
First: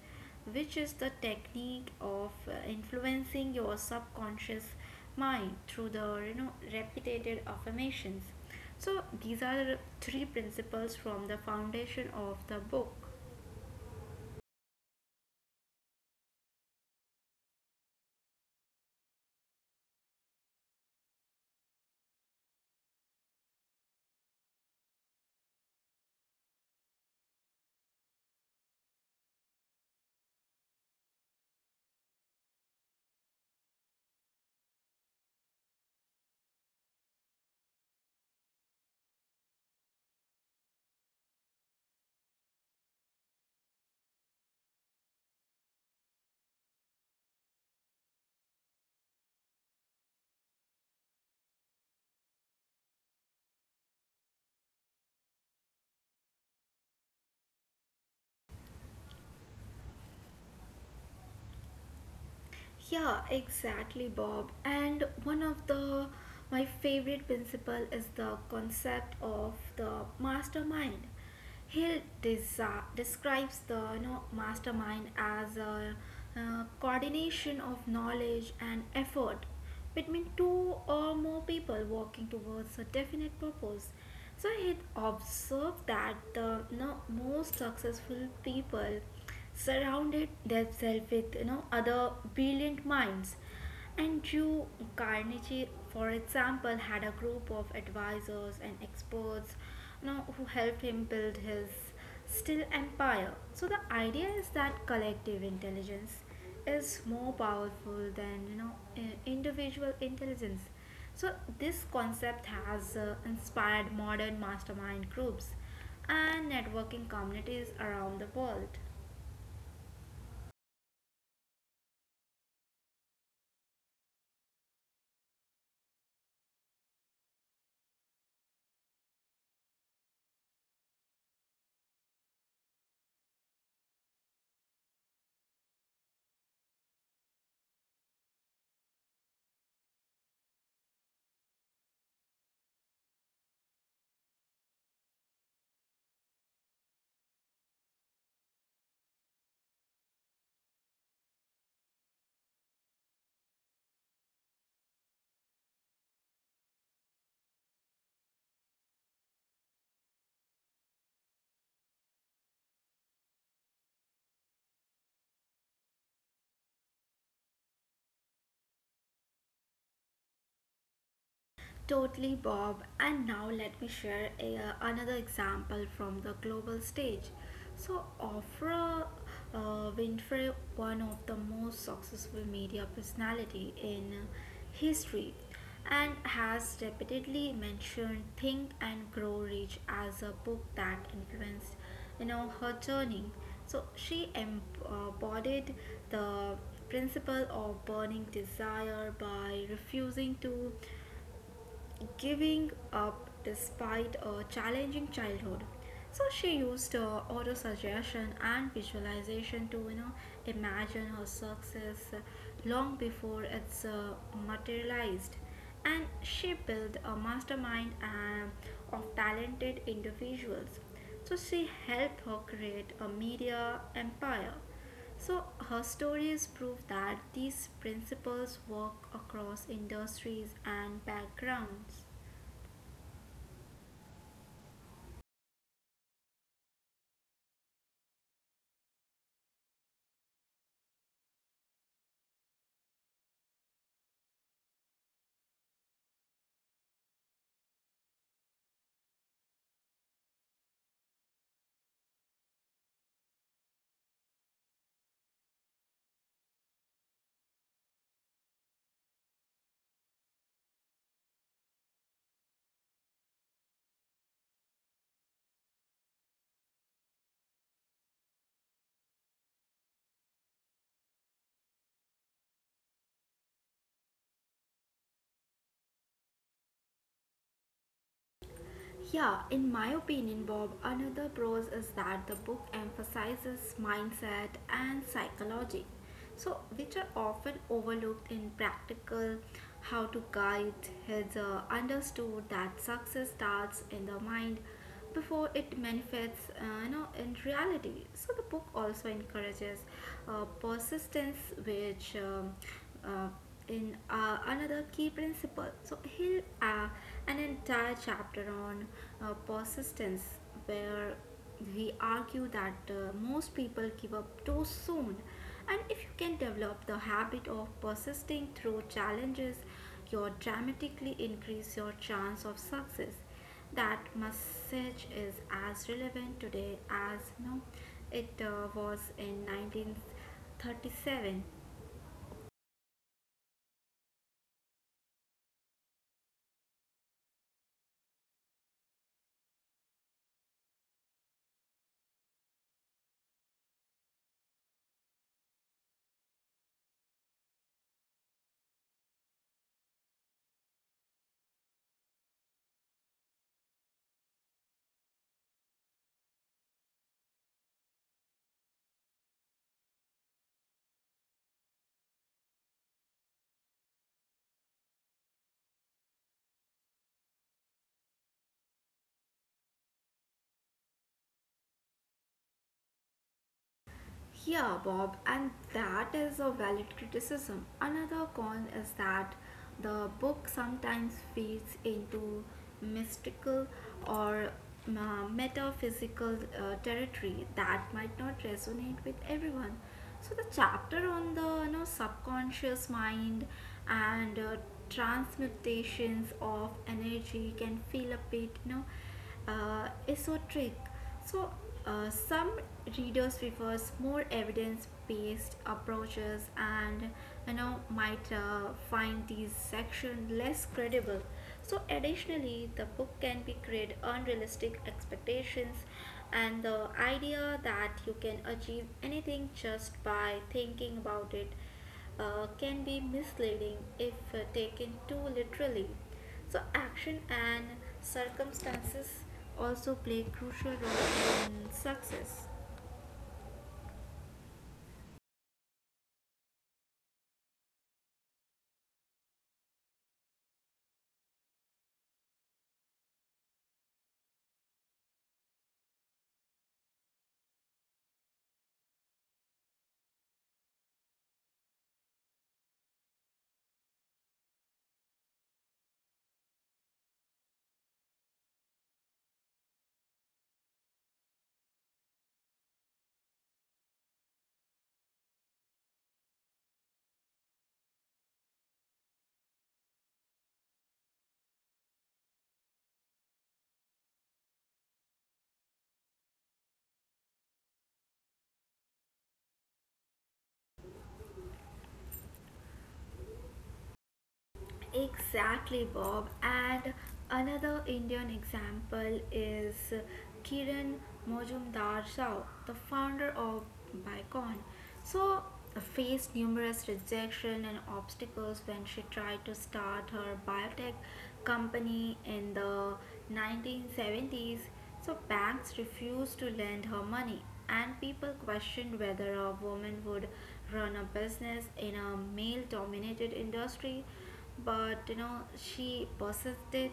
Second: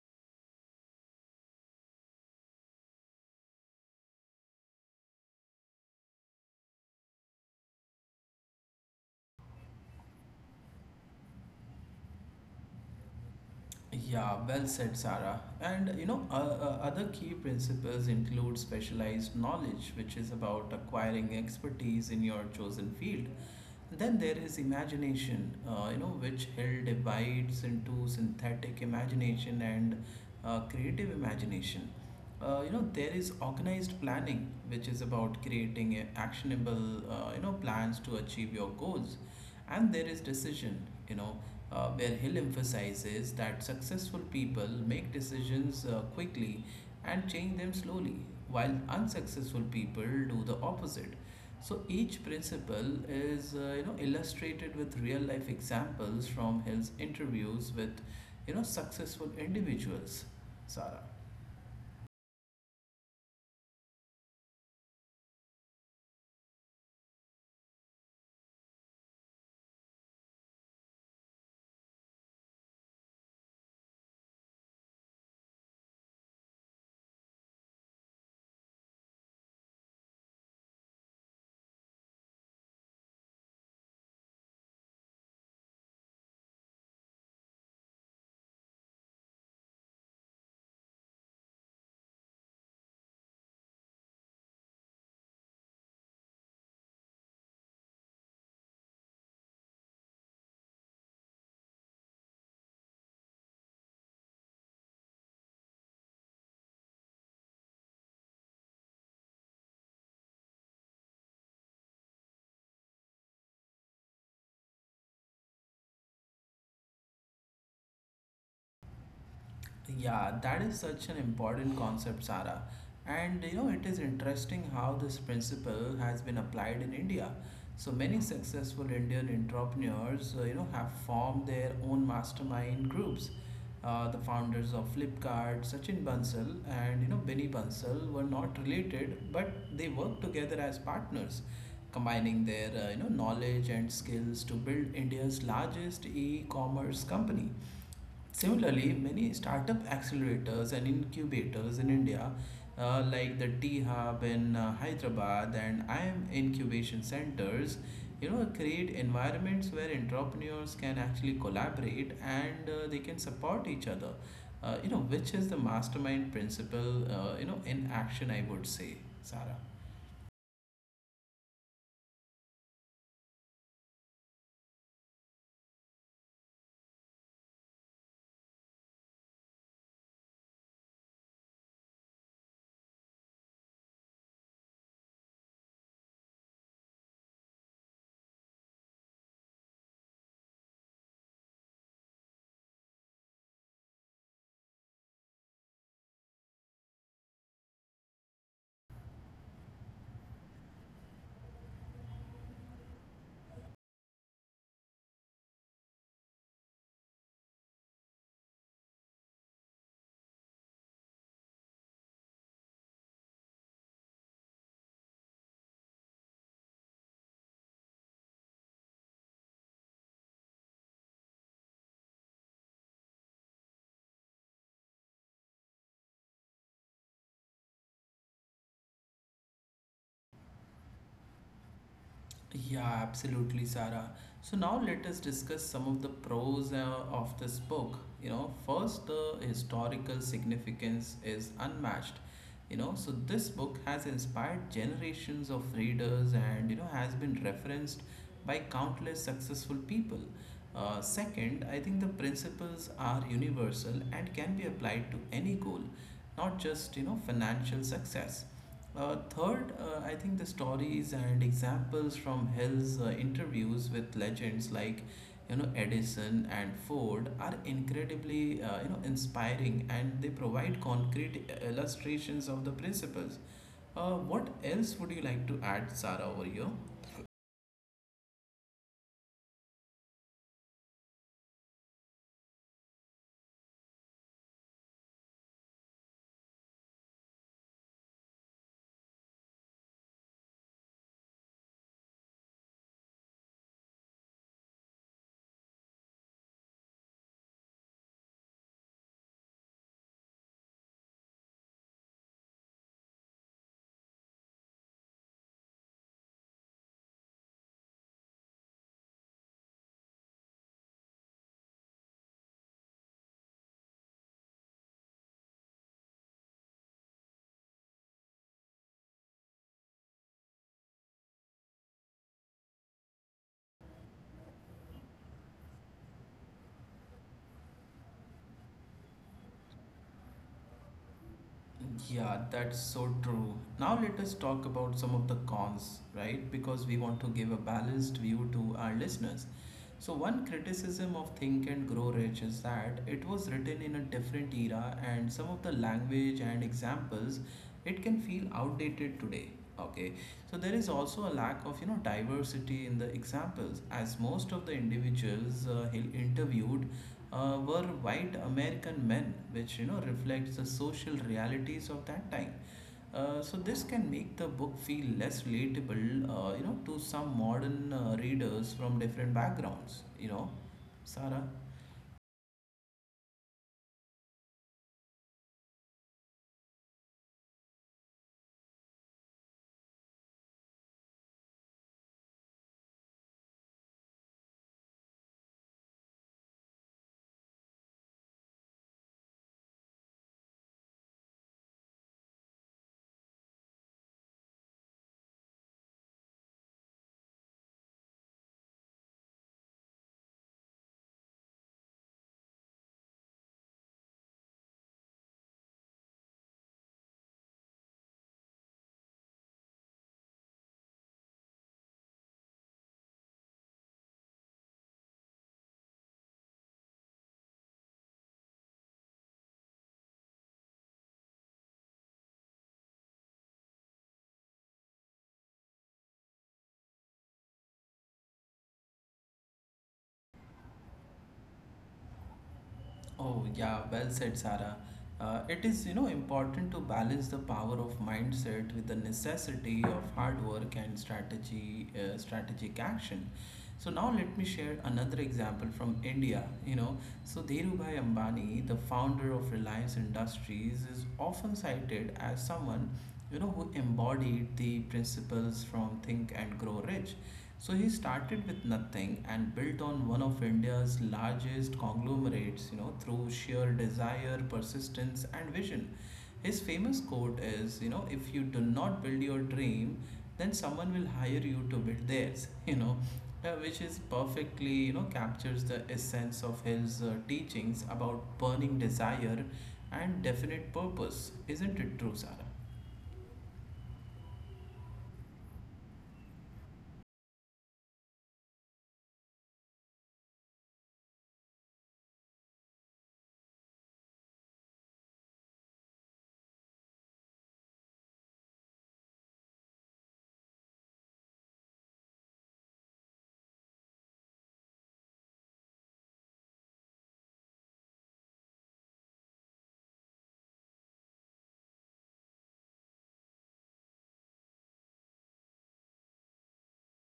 which is the technique of uh, influencing your subconscious mind through the you know repeated affirmations. So these are the three principles from the foundation of the book. Yeah, well said, Sarah. And you know, uh, uh, other key principles include specialized knowledge, which is about acquiring expertise in your chosen field. Then there is imagination, uh, you know, which held divides into synthetic imagination and uh, creative imagination. Uh, you know, there is organized planning, which is about creating a- actionable, uh, you know, plans to achieve your goals. And there is decision, you know, uh, where Hill emphasizes that successful people make decisions uh, quickly and change them slowly, while unsuccessful people do the opposite. So each principle is uh, you know illustrated with real life examples from his interviews with you know successful individuals, Sarah. Yeah, exactly, Bob. And one of the my favorite principle is the concept of the mastermind. He desi describes the you know, mastermind as a uh, coordination of knowledge and effort between two or more people working towards a definite purpose. So he observed that the you know, most successful people surrounded themselves with you know other brilliant minds, and Drew Carnegie, for example, had a group of advisors and experts you know, who helped him build his still empire. So the idea is that collective intelligence is more powerful than you know i- individual intelligence. So this concept has uh, inspired modern mastermind groups and networking communities around the world. Yeah, that is such an important concept, Sara. And you know, it is interesting how this principle has been applied in India. So many successful Indian entrepreneurs, uh, you know, have formed their own mastermind groups. Uh, the founders of Flipkart, Sachin Bansal, and you know Benny Bansal were not related, but they worked together as partners, combining their uh, you know knowledge and skills to build India's largest e-commerce company. Similarly, many startup accelerators and incubators in India, uh, like the T Hub in uh, Hyderabad and I M incubation centers, you know, create environments where entrepreneurs can actually collaborate and uh, they can support each other. Uh, you know, which is the mastermind principle, uh, you know, in action, I would say, Sarah. Totally, Bob. And now let me share a, uh, another example from the global stage. So, Oprah uh, Winfrey, one of the most successful media personality in history, and has repeatedly mentioned "Think and Grow Rich" as a book that influenced, you know, her journey. So she embodied the principle of burning desire by refusing to giving up despite a challenging childhood. So she used uh, auto-suggestion and visualization to you know imagine her success long before it's uh, materialized. And she built a mastermind um, of talented individuals. So she helped her create a media empire. So, her stories prove that these principles work across industries and backgrounds. Yeah, absolutely, Sarah. So now let us discuss some of the pros uh, of this book. You know, first, the historical significance is unmatched. You know, so this book has inspired generations of readers and, you know, has been referenced by countless successful people. Uh, second, I think the principles are universal and can be applied to any goal, not just, you know, financial success. Uh, third, uh, I think the stories and examples from Hill's uh, interviews with legends like you know Edison and Ford are incredibly uh, you know inspiring, and they provide concrete illustrations of the principles. Uh, what else would you like to add, Sarah, over here? Yeah, in my opinion, Bob, another pros is that the book emphasizes mindset and psychology, so which are often overlooked in practical how to guide has uh, understood that success starts in the mind before it manifests uh, you know, in reality. So the book also encourages uh, persistence, which um, uh, in uh, another key principle. So here uh, an entire chapter on uh, persistence where we argue that uh, most people give up too soon, and if you can develop the habit of persisting through challenges, you dramatically increase your chance of success. That message is as relevant today as you know, it uh, was in nineteen thirty-seven. Yeah, that's so true. Now let us talk about some of the cons, right? Because we want to give a balanced view to our listeners. So, one criticism of Think and Grow Rich is that it was written in a different era, and some of the language and examples, it can feel outdated today. Okay, so there is also a lack of you know diversity in the examples, as most of the individuals uh, he interviewed uh, were white American men, which you know reflects the social realities of that time. Uh, so this can make the book feel less relatable, uh, you know, to some modern uh, readers from different backgrounds. You know, Sarah. Yeah, Bob, and that is a valid criticism. Another con is that the book sometimes fades into mystical or uh, metaphysical uh, territory that might not resonate with everyone. So the chapter on the you know, subconscious mind and uh, transmutations of energy can feel a bit you know uh, esoteric. So, uh, some readers prefers more evidence-based approaches, and you know might uh, find these section less credible. So, additionally, the book can be create unrealistic expectations, and the idea that you can achieve anything just by thinking about it uh, can be misleading if uh, taken too literally. So, action and circumstances also play a crucial role in success. Oh, yeah, well said, Sarah. Uh, it is, you know, important to balance the power of mindset with the necessity of hard work and strategy, uh, strategic action. So now let me share another example from India. You know, so Dhirubhai Ambani, the founder of Reliance Industries, is often cited as someone, you know, who embodied the principles from Think and Grow Rich. So he started with nothing and built on one of India's largest conglomerates, you know, through sheer desire, persistence, and vision. His famous quote is, you know, if you do not build your dream, then someone will hire you to build theirs, you know, uh, which is perfectly, you know, captures the essence of his uh, teachings about burning desire and definite purpose. Isn't it true, Sarah? Exactly, Bob. And another Indian example is Kiran Mojumdar Shah, the founder of Bicon. So, faced numerous rejection and obstacles when she tried to start her biotech company in the nineteen seventies. So, banks refused to lend her money, and people questioned whether a woman would run a business in a male dominated industry, but you know she persisted,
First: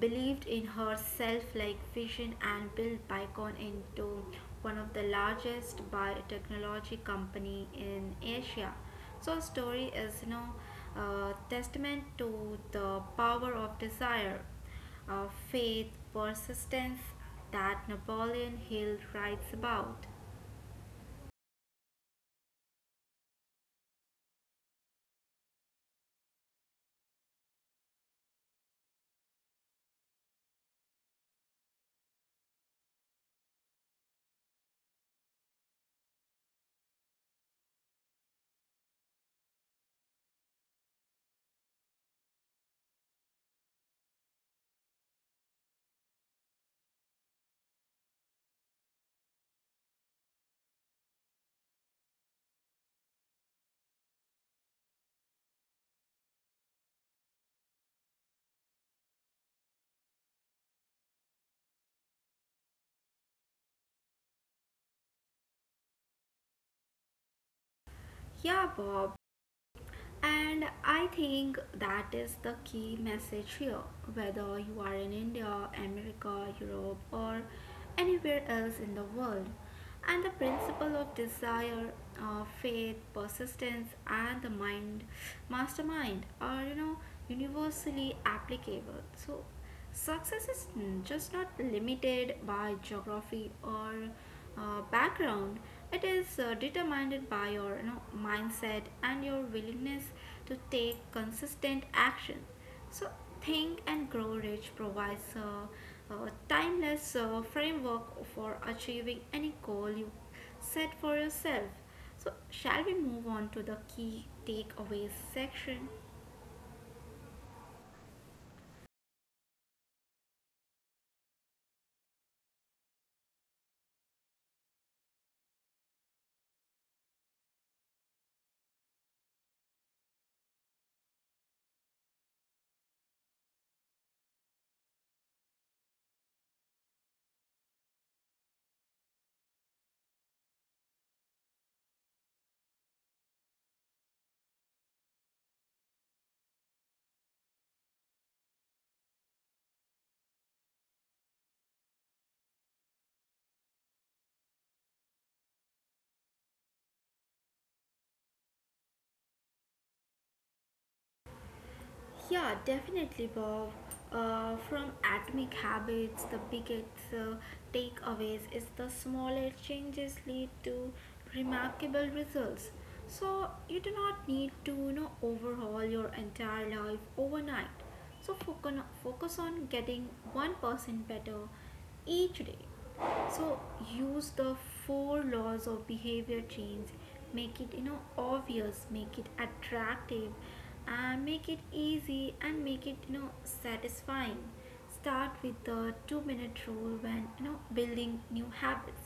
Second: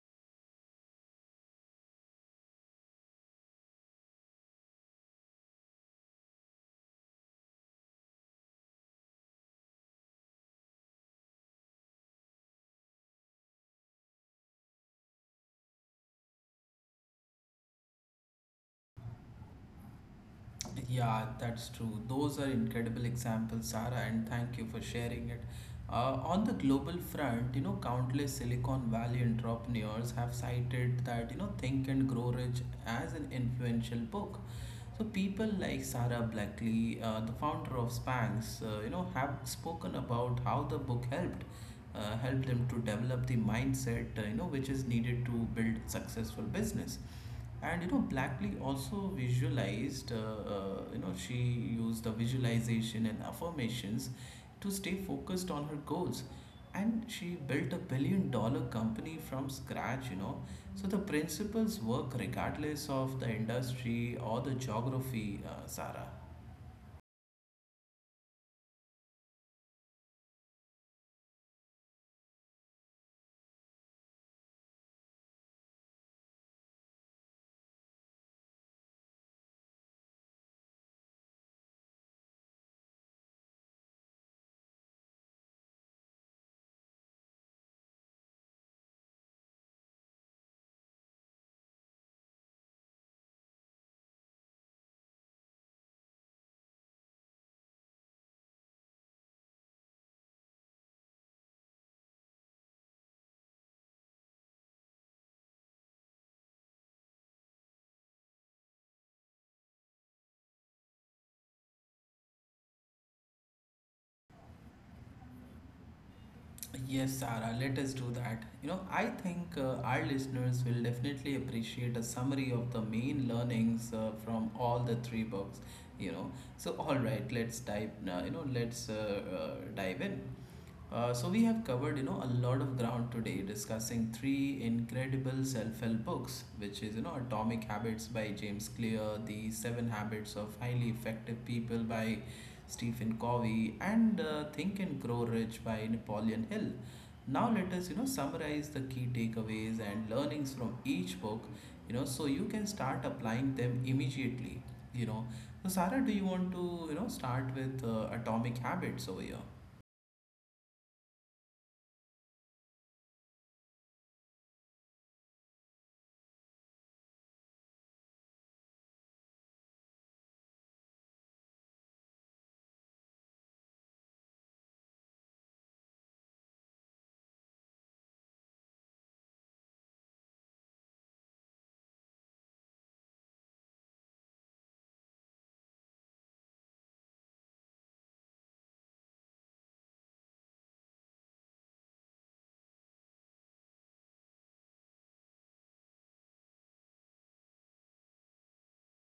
believed in herself like vision, and built Bicon into one of the largest biotechnology company in Asia. So story is you know uh, testament to the power of desire, uh, faith, persistence, that Napoleon Hill writes about. Yeah, that's true. Those are incredible examples, Sarah, and thank you for sharing it. Uh, on the global front, you know, countless Silicon Valley entrepreneurs have cited that, you know, Think and Grow Rich as an influential book. So people like Sarah Blackley, uh, the founder of Spanx, uh, you know, have spoken about how the book helped uh, helped them to develop the mindset, uh, you know, which is needed to build successful business, and you know Blackley also visualized uh, uh, you know, she used the visualization and affirmations to stay focused on her goals, and she built a billion dollar company from scratch, you know. So the principles work regardless of the industry or the geography, uh, Sarah. Yeah, Bob. And I think that is the key message here. Whether you are in India, America, Europe, or anywhere else in the world, and the principle of desire, uh, faith, persistence, and the mind mastermind are you know universally applicable. So success is just not limited by geography or uh, background. It is uh, determined by your you know, mindset and your willingness to take consistent action. So, Think and Grow Rich provides a, a timeless uh, framework for achieving any goal you set for yourself. So, shall we move on to the key takeaways section? Yes, Sarah, let us do that. You know, I think uh, our listeners will definitely appreciate a summary of the main learnings uh, from all the three books, you know. So, all right, let's dive, uh, you know, let's uh, uh, dive in. Uh, so we have covered, you know, a lot of ground today discussing three incredible self-help books, which is, you know, Atomic Habits by James Clear, The Seven Habits of Highly Effective People by Stephen Covey, and uh, Think and Grow Rich by Napoleon Hill. Now let us, you know, summarize the key takeaways and learnings from each book, you know, so you can start applying them immediately, you know. So Sarah, do you want to, you know, start with uh, Atomic Habits over here? Yeah, definitely, Bob. Uh, from atomic habits, the biggest uh, takeaways is the smaller changes lead to remarkable results. So you do not need to you know overhaul your entire life overnight. So focus on, focus on getting one percent better each day. So use the four laws of behavior change: make it you know obvious, make it attractive, and make it easy, and make it you know satisfying. Start with the two minute rule when you know building new habits,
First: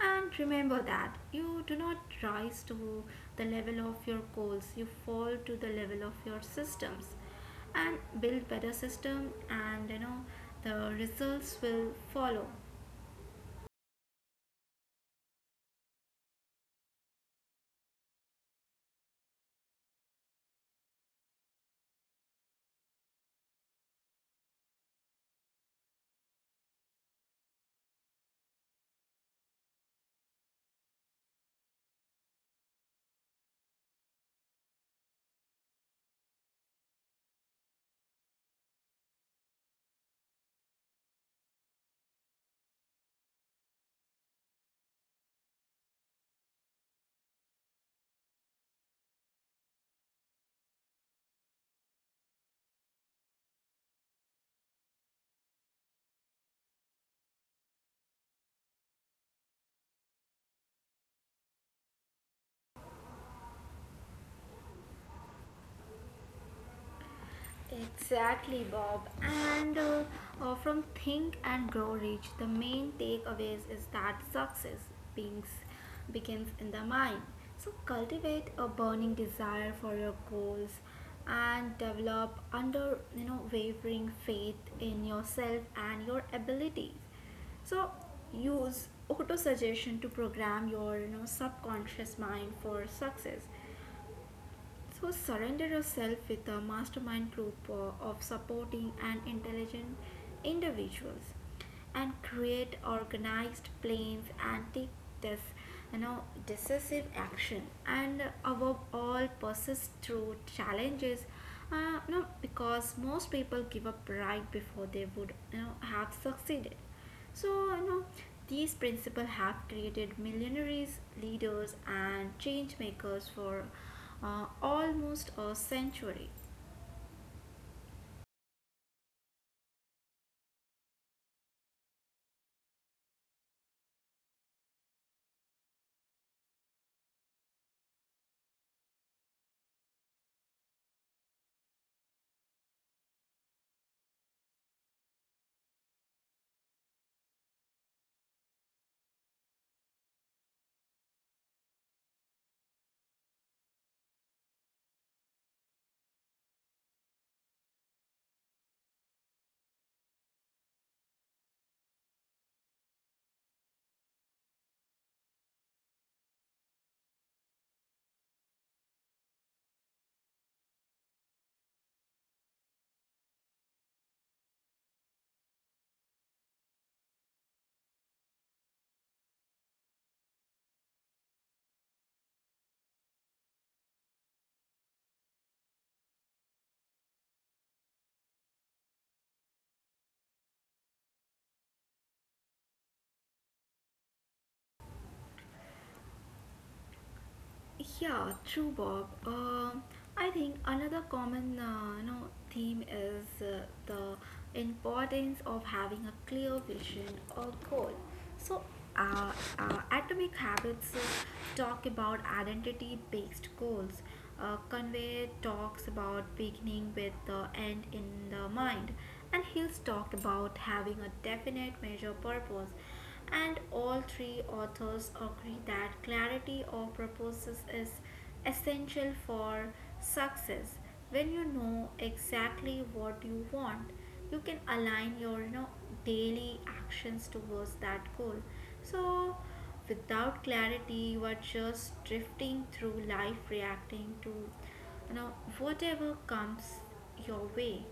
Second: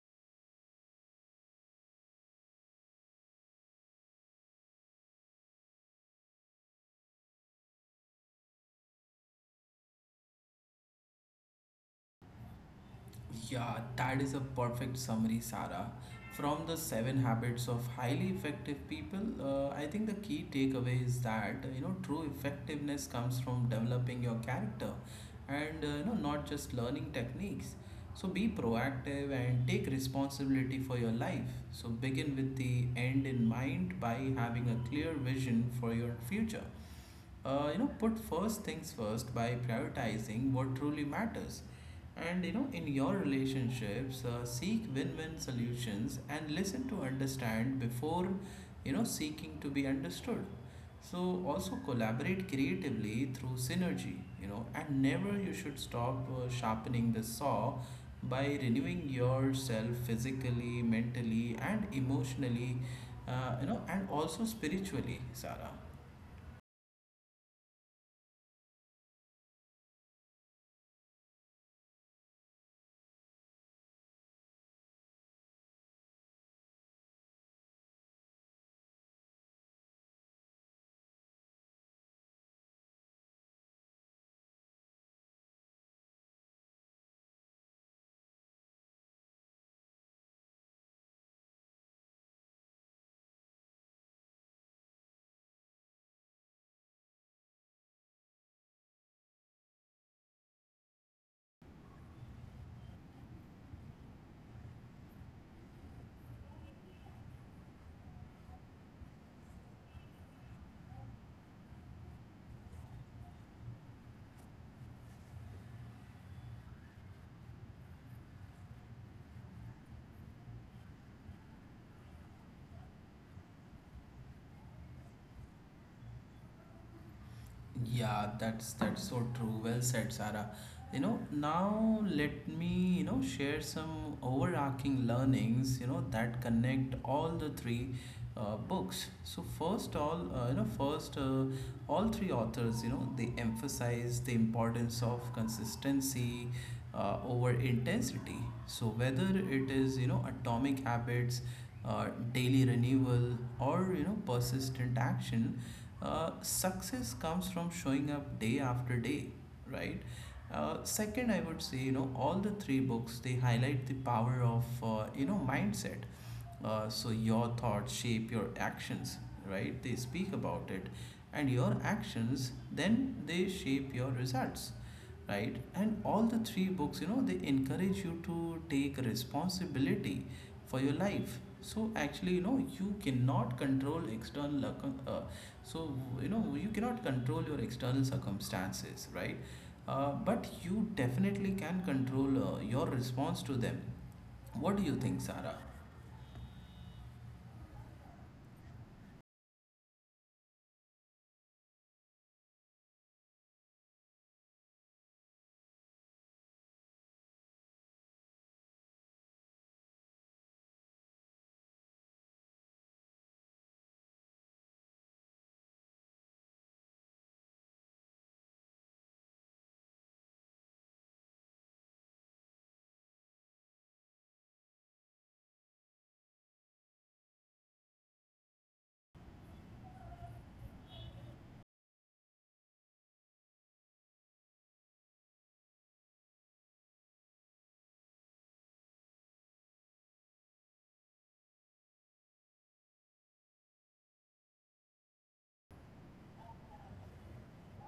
and remember that you do not rise to the level of your goals; you fall to the level of your systems, and build better system, and you know the results will follow. Yeah, that is a perfect summary, Sarah. From the Seven Habits of Highly Effective People, uh, I think the key takeaway is that you know true effectiveness comes from developing your character, and uh, you know not just learning techniques. So be proactive and take responsibility for your life. So begin with the end in mind by having a clear vision for your future, uh, you know, put first things first by prioritizing what truly matters, and you know in your relationships uh, seek win-win solutions and listen to understand before you know seeking to be understood. So also collaborate creatively through synergy, you know, and never you should stop uh, sharpening the saw by renewing yourself physically, mentally, and emotionally, uh, you know, and also spiritually, Sarah. Exactly, Bob. And uh, uh, from Think and Grow Rich, the main takeaways is that success begins, begins in the mind. So cultivate a burning desire for your goals and develop under you know wavering faith in yourself and your abilities. So use auto suggestion to program your you know subconscious mind for success. So surrender yourself with a mastermind group uh, of supporting and intelligent individuals, and create organized plans and take this you know decisive action, and above all persist through challenges uh, you know, because most people give up right before they would you know have succeeded. So, you know, these principles have created millionaires, leaders, and change makers for uh, almost a century. Yeah, that's that's so true. Well said, Sarah. You know, now let me, you know, share some overarching learnings, you know, that connect all the three uh, books. So first all, uh, you know, first uh, all three authors, you know, they emphasize the importance of consistency uh, over intensity. So whether it is, you know, atomic habits, uh, daily renewal, or, you know, persistent action, uh, success comes from showing up day after day, right? Uh, second, I would say, you know, all the three books they highlight the power of, uh, you know, mindset. Uh, so your thoughts shape your actions, right? They speak about it, and your actions then they shape your results, right. And all the three books you know they encourage you to take responsibility for your life. So actually you know you cannot control external circum- uh, so you know you cannot control your external circumstances, right? Uh, but you definitely can control uh, your response to them. What do you think, Sarah? Yeah, true, Bob. Um I think another common, uh, you know, theme is uh, the importance of having a clear vision or goal. So, uh, uh, Atomic Habits uh, talk about identity-based goals. Uh, Conway talks about beginning with the end in the mind, and Hills talked about having a definite major purpose. And all three authors agree that clarity of purposes is essential for success. When you know exactly what you want, you can align your you know daily actions towards that goal. So without clarity you are just drifting through life reacting to you know whatever comes your way.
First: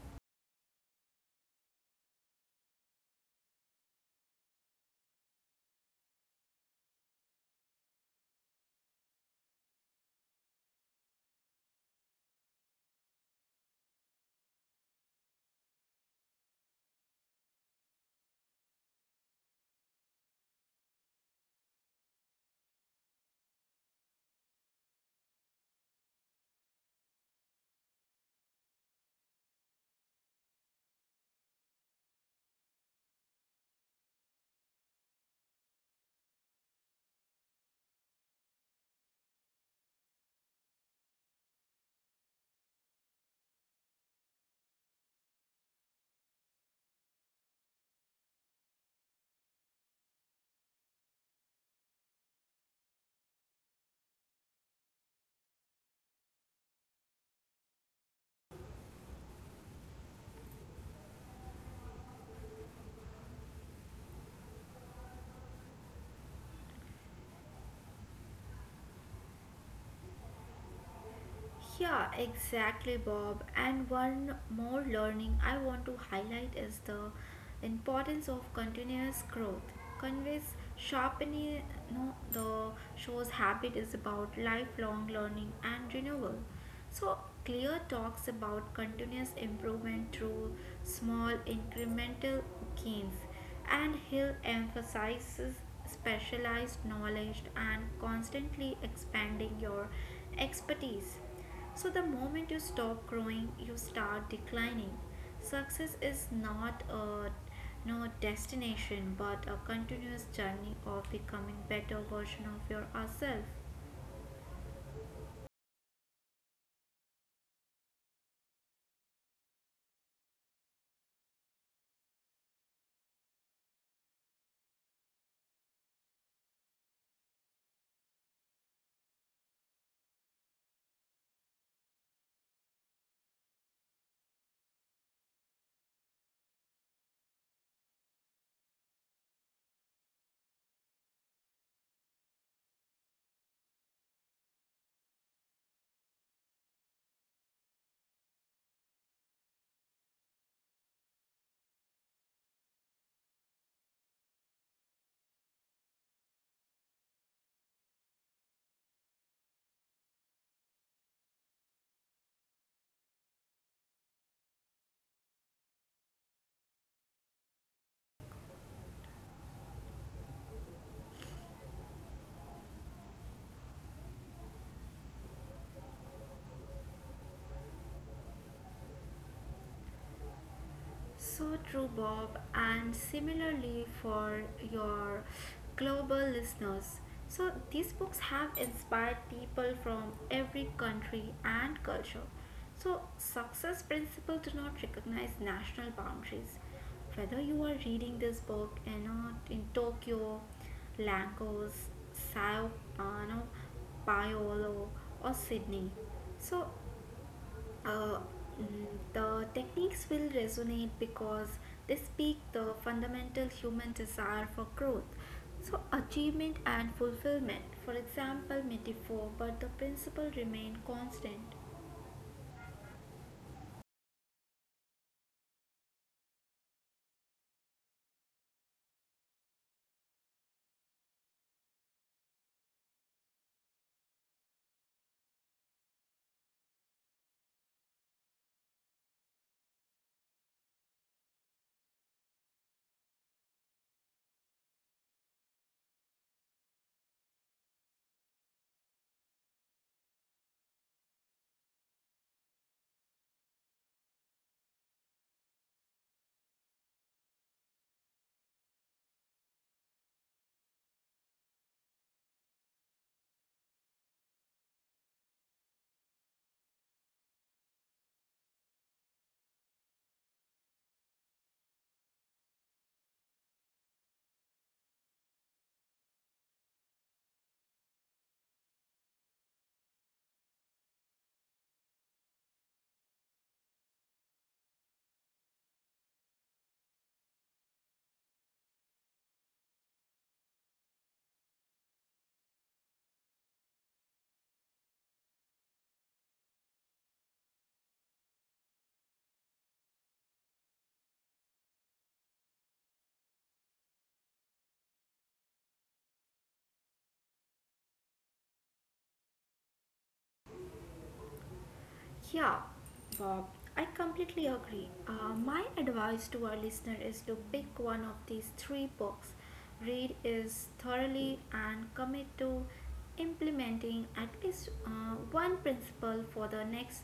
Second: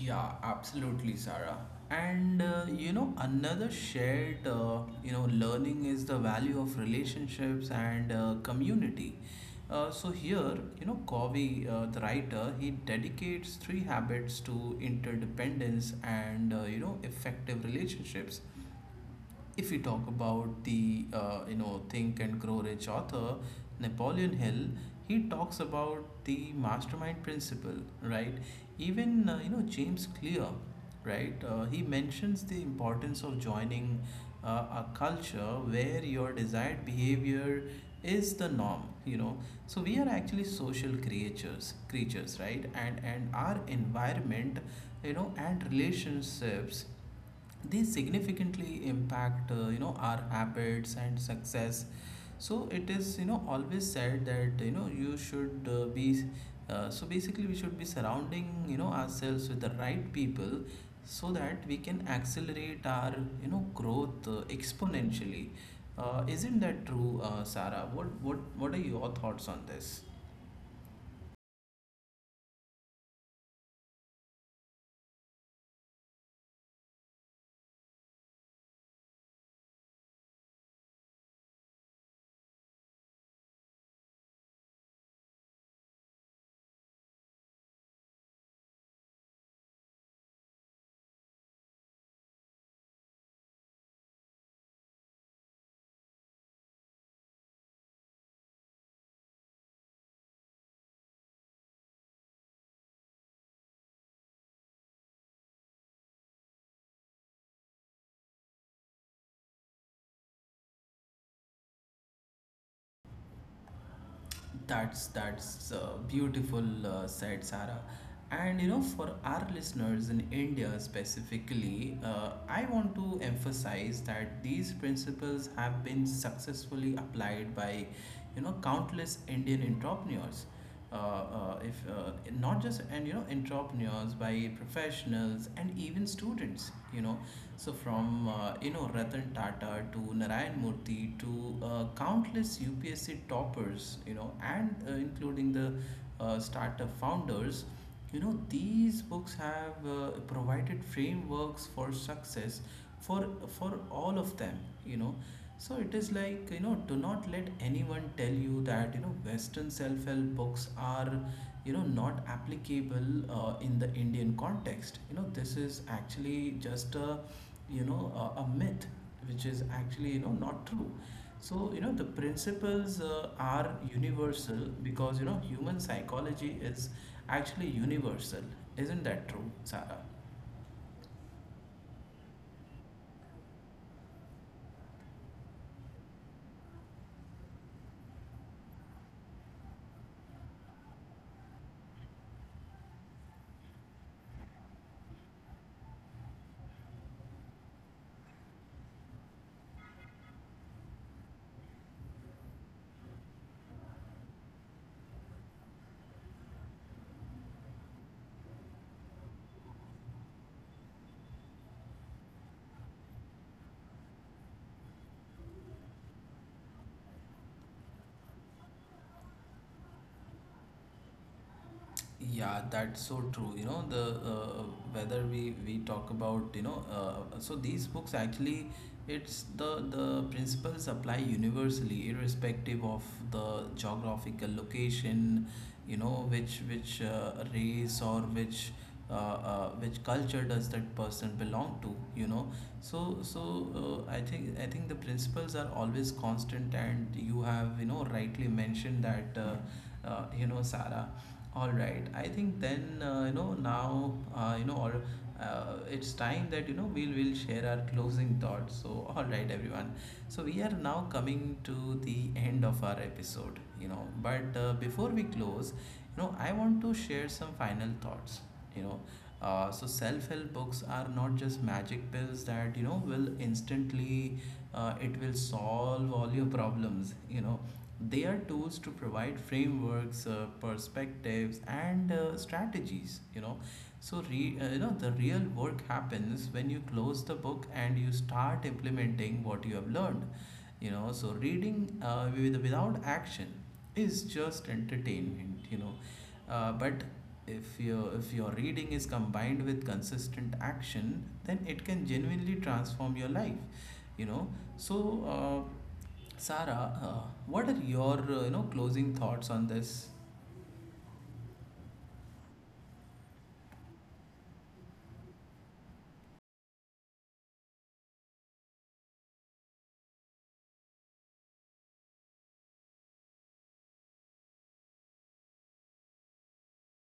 Yeah, absolutely, Sarah. And uh, you know, another shared uh, you know learning is the value of relationships and uh, community. Uh, so here, you know, Covey, uh, the writer, he dedicates three habits to interdependence and uh, you know effective relationships. If we talk about the uh, you know Think and Grow Rich author Napoleon Hill, he talks about the mastermind principle, right? Even uh, you know James Clear, right? Uh, he mentions the importance of joining uh, a culture where your desired behavior is the norm. You know, so we are actually social creatures, creatures, right? And and our environment, you know, and relationships they significantly impact uh, you know our habits and success. So it is you know always said that you know you should uh, be uh, so basically we should be surrounding you know ourselves with the right people so that we can accelerate our you know growth uh, exponentially. Uh, isn't that true, uh, Sarah? What what what are your thoughts on this? Yeah, exactly, Bob. And one more learning I want to highlight is the importance of continuous growth. Conveys sharpening, you know, the show's habit is about lifelong learning and renewal. So, Clear talks about continuous improvement through small incremental gains, and Hill emphasizes specialized knowledge and constantly expanding your expertise. So, the moment you stop growing, you start declining. Success is not a no destination but a continuous journey of becoming better version of yourself. That's that's uh, beautiful uh, said, Sarah. And you know, for our listeners in India specifically, uh, I want to emphasize that these principles have been successfully applied by, you know, countless Indian entrepreneurs, uh, uh, if uh, not just and you know entrepreneurs by professionals and even students you know. So from uh, you know Ratan Tata to Narayan Murthy to uh, countless U P S C toppers you know and uh, including the uh, startup founders, you know these books have uh, provided frameworks for success for for all of them, you know. So it is like, you know, do not let anyone tell you that, you know, Western self-help books are, you know, not applicable uh, in the Indian context. You know, this is actually just a, you know, a, a myth, which is actually, you know, not true. So, you know, the principles uh, are universal because, you know, human psychology is actually universal. Isn't that true, Sarah? So true, Bob, and similarly for your global listeners. So, these books have inspired people from every country and culture. So, success principles do not recognize national boundaries. Whether you are reading this book, you know, in Tokyo, Lagos, Sao uh, no, Paulo, or Sydney. So, uh, mm, the techniques will resonate because they speak the fundamental human desire for growth. So, achievement and fulfillment, for example, metaphor, but the principle remain constant. Yeah, that's so true. You know, the uh, whether we we talk about, you know, uh, so these books actually it's the the principles apply universally irrespective of the geographical location, you know, which which uh, race or which uh, uh, which culture does that person belong to, you know. So so uh, I think i think the principles are always constant and you have you know rightly mentioned that uh, uh, you know, Sarah. All right, I think then uh, you know now uh, you know or uh, it's time that you know we'll we'll share our closing thoughts. So all right everyone, so we are now coming to the end of our episode, you know. But uh, before we close, you know, I want to share some final thoughts, you know. Uh, so self-help books are not just magic pills that you know will instantly uh, it will solve all your problems, you know. They are tools to provide frameworks, uh, perspectives, and uh, strategies, you know. So, re, uh, you know, the real work happens when you close the book and you start implementing what you have learned. You know, so reading uh, with, without action is just entertainment. You know, uh, but if your if your reading is combined with consistent action, then it can genuinely transform your life. You know, so uh, Sarah, uh, what are your uh, you know closing thoughts on this? Yeah. Uh, I completely agree. Uh, my advice to our listener is to pick one of these three books, read is thoroughly, and commit to implementing at least uh, one principle for the next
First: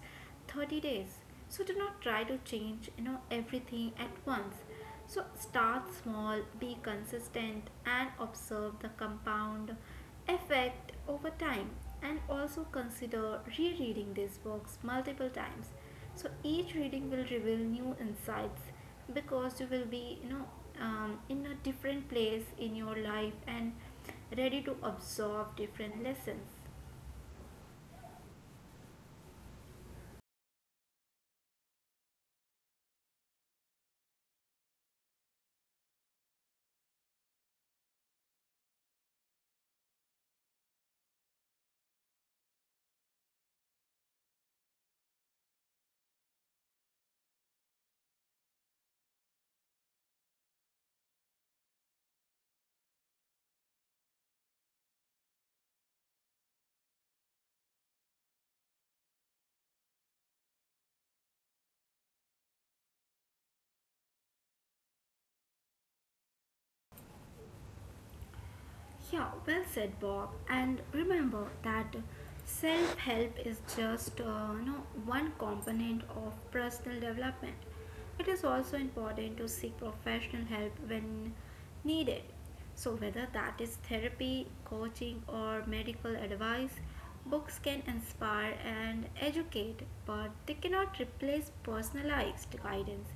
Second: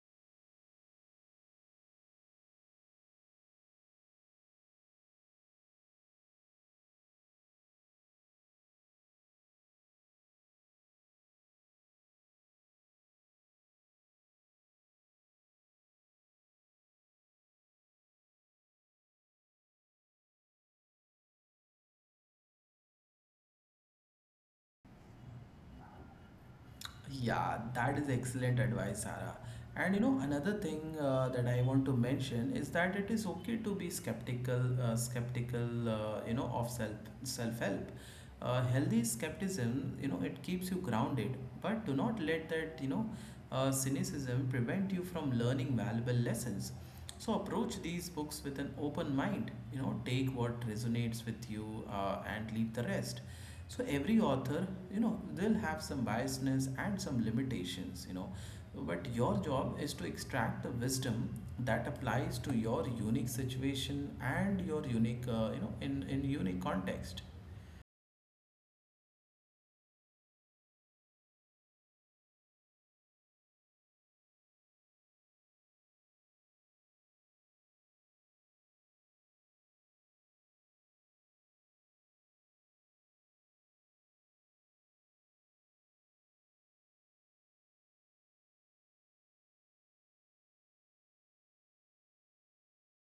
thirty days. So do not try to change you know everything at once. So start small, be consistent, and observe the compound effect over time. And also consider rereading these books multiple times. So each reading will reveal new insights because you will be, you know, um, in a different place in your life and ready to absorb different lessons. Yeah, that is excellent advice, Sarah. And you know, another thing uh, that I want to mention is that it is okay to be skeptical, uh, skeptical, uh, you know, of self self help. Uh, healthy skepticism, you know, it keeps you grounded, but do not let that, you know, uh, cynicism prevent you from learning valuable lessons. So approach these books with an open mind. You know, take what resonates with you uh, and leave the rest. So every author, you know, they'll have some biasness and some limitations, you know. But your job is to extract the wisdom that applies to your unique situation and your unique, uh, you know, in, in unique context. Yeah, well said, Bob. And remember that self help is just uh, you know, one component of personal development. It is also important to seek professional help when needed. So, whether that is therapy, coaching, or medical advice, books can inspire and educate, but they cannot replace personalized guidance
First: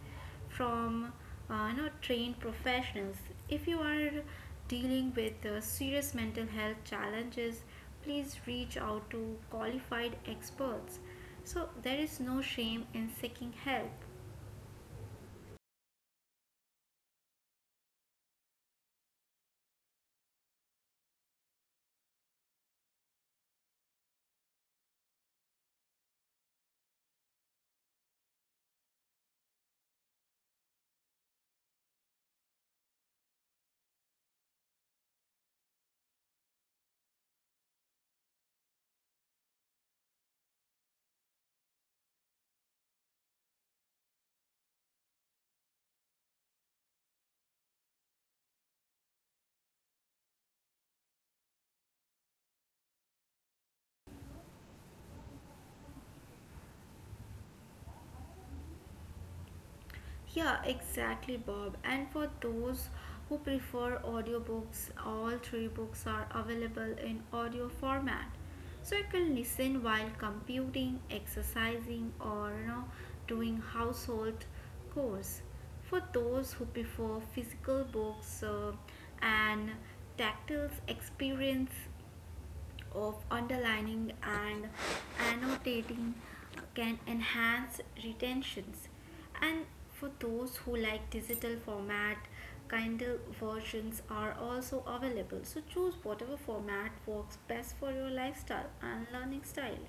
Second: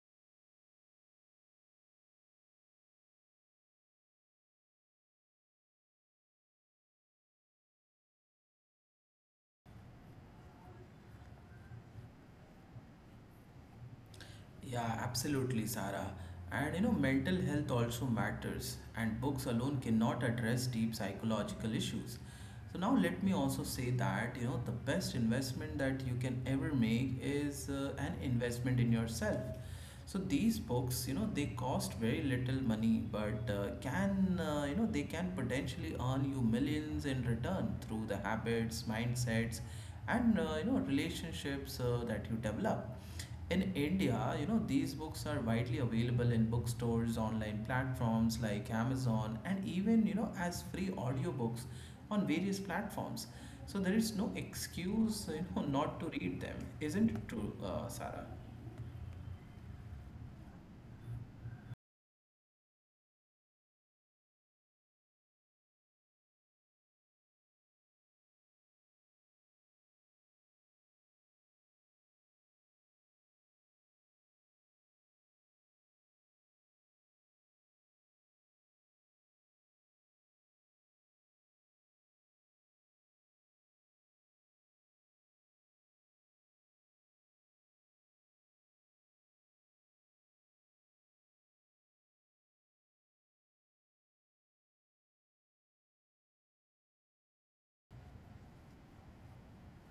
from uh, you know, trained professionals. If you are dealing with uh, serious mental health challenges, please reach out to qualified experts. So, there is no shame in seeking help. Yeah, absolutely, Sarah. And you know, mental health also matters, and books alone cannot address deep psychological issues. So now let me also say that you know the best investment that you can ever make is uh, an investment in yourself. So these books, you know, they cost very little money, but uh, can uh, you know they can potentially earn you millions in return through the habits, mindsets, and uh, you know relationships uh, that you develop. In India, you know, these books are widely available in bookstores, online platforms like Amazon, and even, you know, as free audiobooks on various platforms. So there is no excuse, you know, not to read them. Isn't it true, uh, Sarah? Yeah, exactly, Bob. And for those who prefer audiobooks, all three books are available in audio format. So you can listen while computing, exercising, or, you know, doing household chores. For those who prefer physical books uh, and tactile experience, of underlining and annotating can enhance retentions. And for those who like digital format, Kindle versions are also available. So choose whatever format works best for your lifestyle and learning style.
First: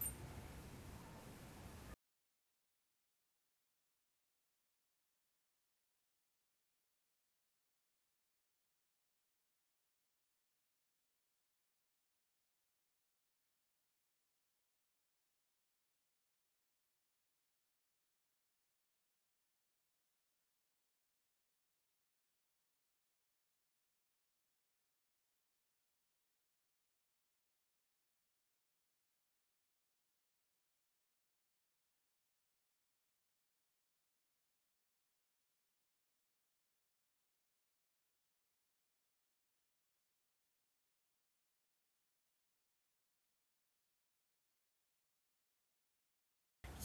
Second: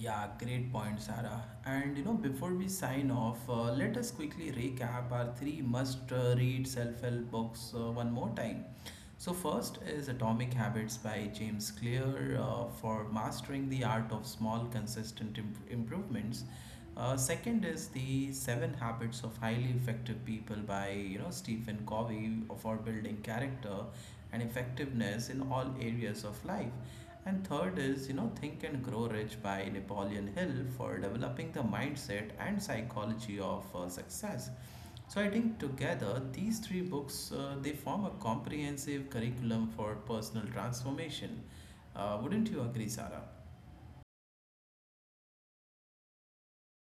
Yeah, great point, Sarah. And you know, before we sign off, uh, let us quickly recap our three must uh, read self help books uh, one more time. So, first is Atomic Habits by James Clear uh, for mastering the art of small, consistent imp- improvements. Uh, second is the Seven Habits of Highly Effective People by you know Stephen Covey for building character and effectiveness in all areas of life. And third is, you know, Think and Grow Rich by Napoleon Hill for developing the mindset and psychology of uh, success. So I think together these three books uh, they form a comprehensive curriculum for personal transformation. Uh, wouldn't you agree, Sarah?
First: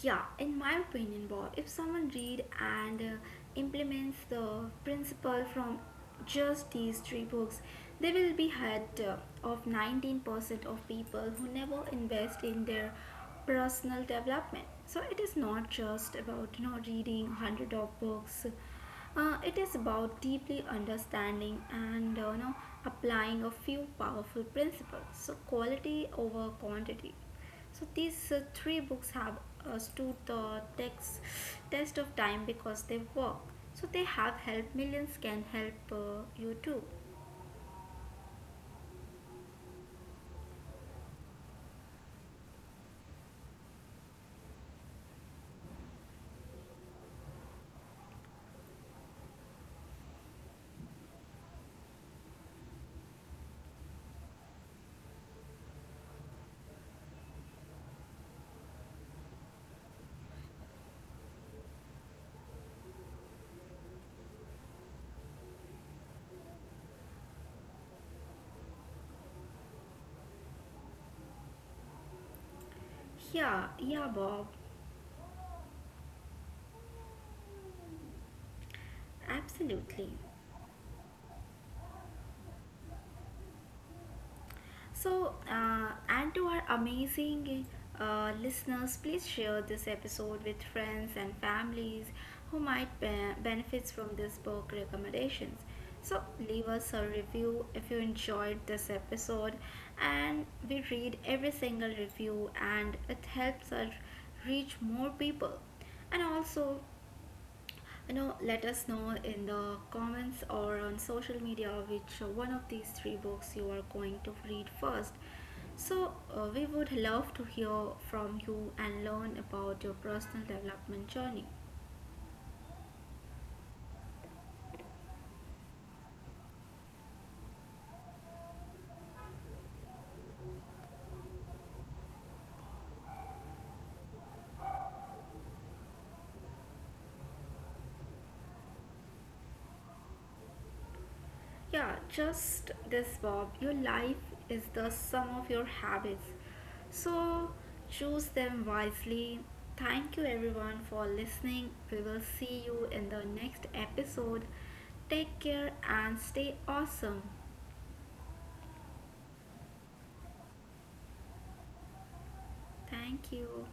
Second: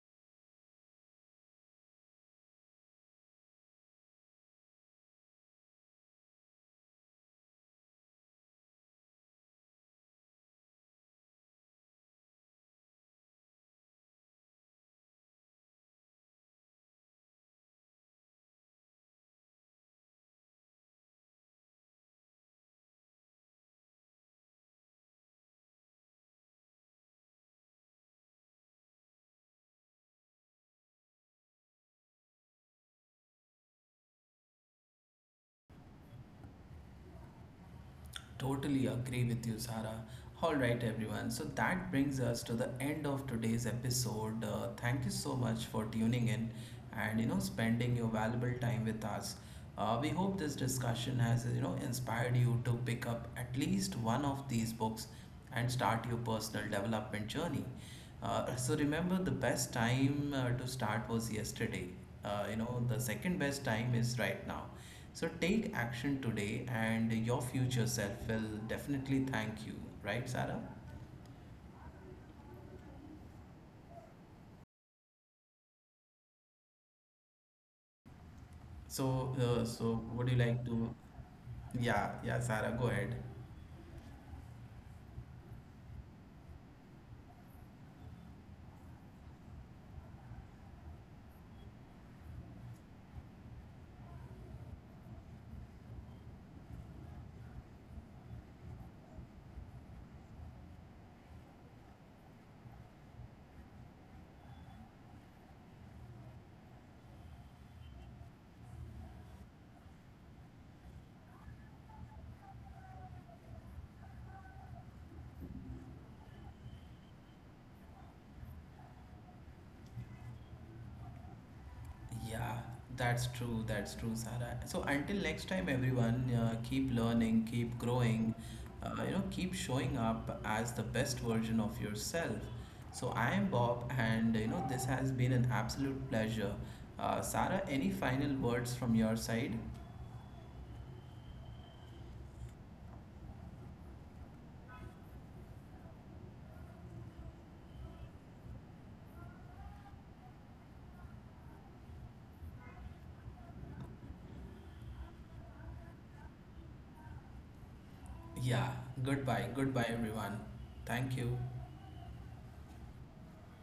Yeah, in my opinion, Bob, if someone read and uh, implements the principle from just these three books, they will be ahead uh, of nineteen percent of people who never invest in their personal development. So it is not just about you know reading hundred of books. Uh, it is about deeply understanding and uh, you know applying a few powerful principles. So quality over quantity. So these uh, three books have uh, stood the text, test of time because they work. So they have helped millions. Can help uh, you too. Totally agree with you, Sara. All right, everyone. So that brings us to the end of today's episode. Uh, thank you so much for tuning in and you know spending your valuable time with us. Uh, we hope this discussion has you know inspired you to pick up at least one of these books and start your personal development journey. Uh, so remember, the best time uh, to start was yesterday. Uh, you know, the second best time is right now. So take action today, and your future self will definitely thank you, right, Sarah? Yeah, yeah, Bob. So, uh, so Absolutely. would you like to? Yeah, yeah, Sarah, go ahead. So, uh, and to our amazing uh, listeners, please share this episode with friends and families who might be- benefit from this book recommendations. So, leave us a review if you enjoyed this episode, and we read every single review, and it helps us reach more people. And also, you know let us know in the comments or on social media which one of these three books you are going to read first. So uh, we would love to hear from you and learn about your personal development journey. Yeah, that's true. That's true, Sarah. So until next time, everyone, uh, keep learning, keep growing, uh, you know, keep showing up as the best version of yourself. So I am Bob, and you know, this has been an absolute pleasure. Uh, Sarah, any final words from your side? Yeah, just this, Bob. Your life is the sum of your habits, so choose them wisely. Thank you everyone for listening. We will see you in the next episode. Take care and stay awesome. Yeah, goodbye. Goodbye, everyone. Thank you. Thank you.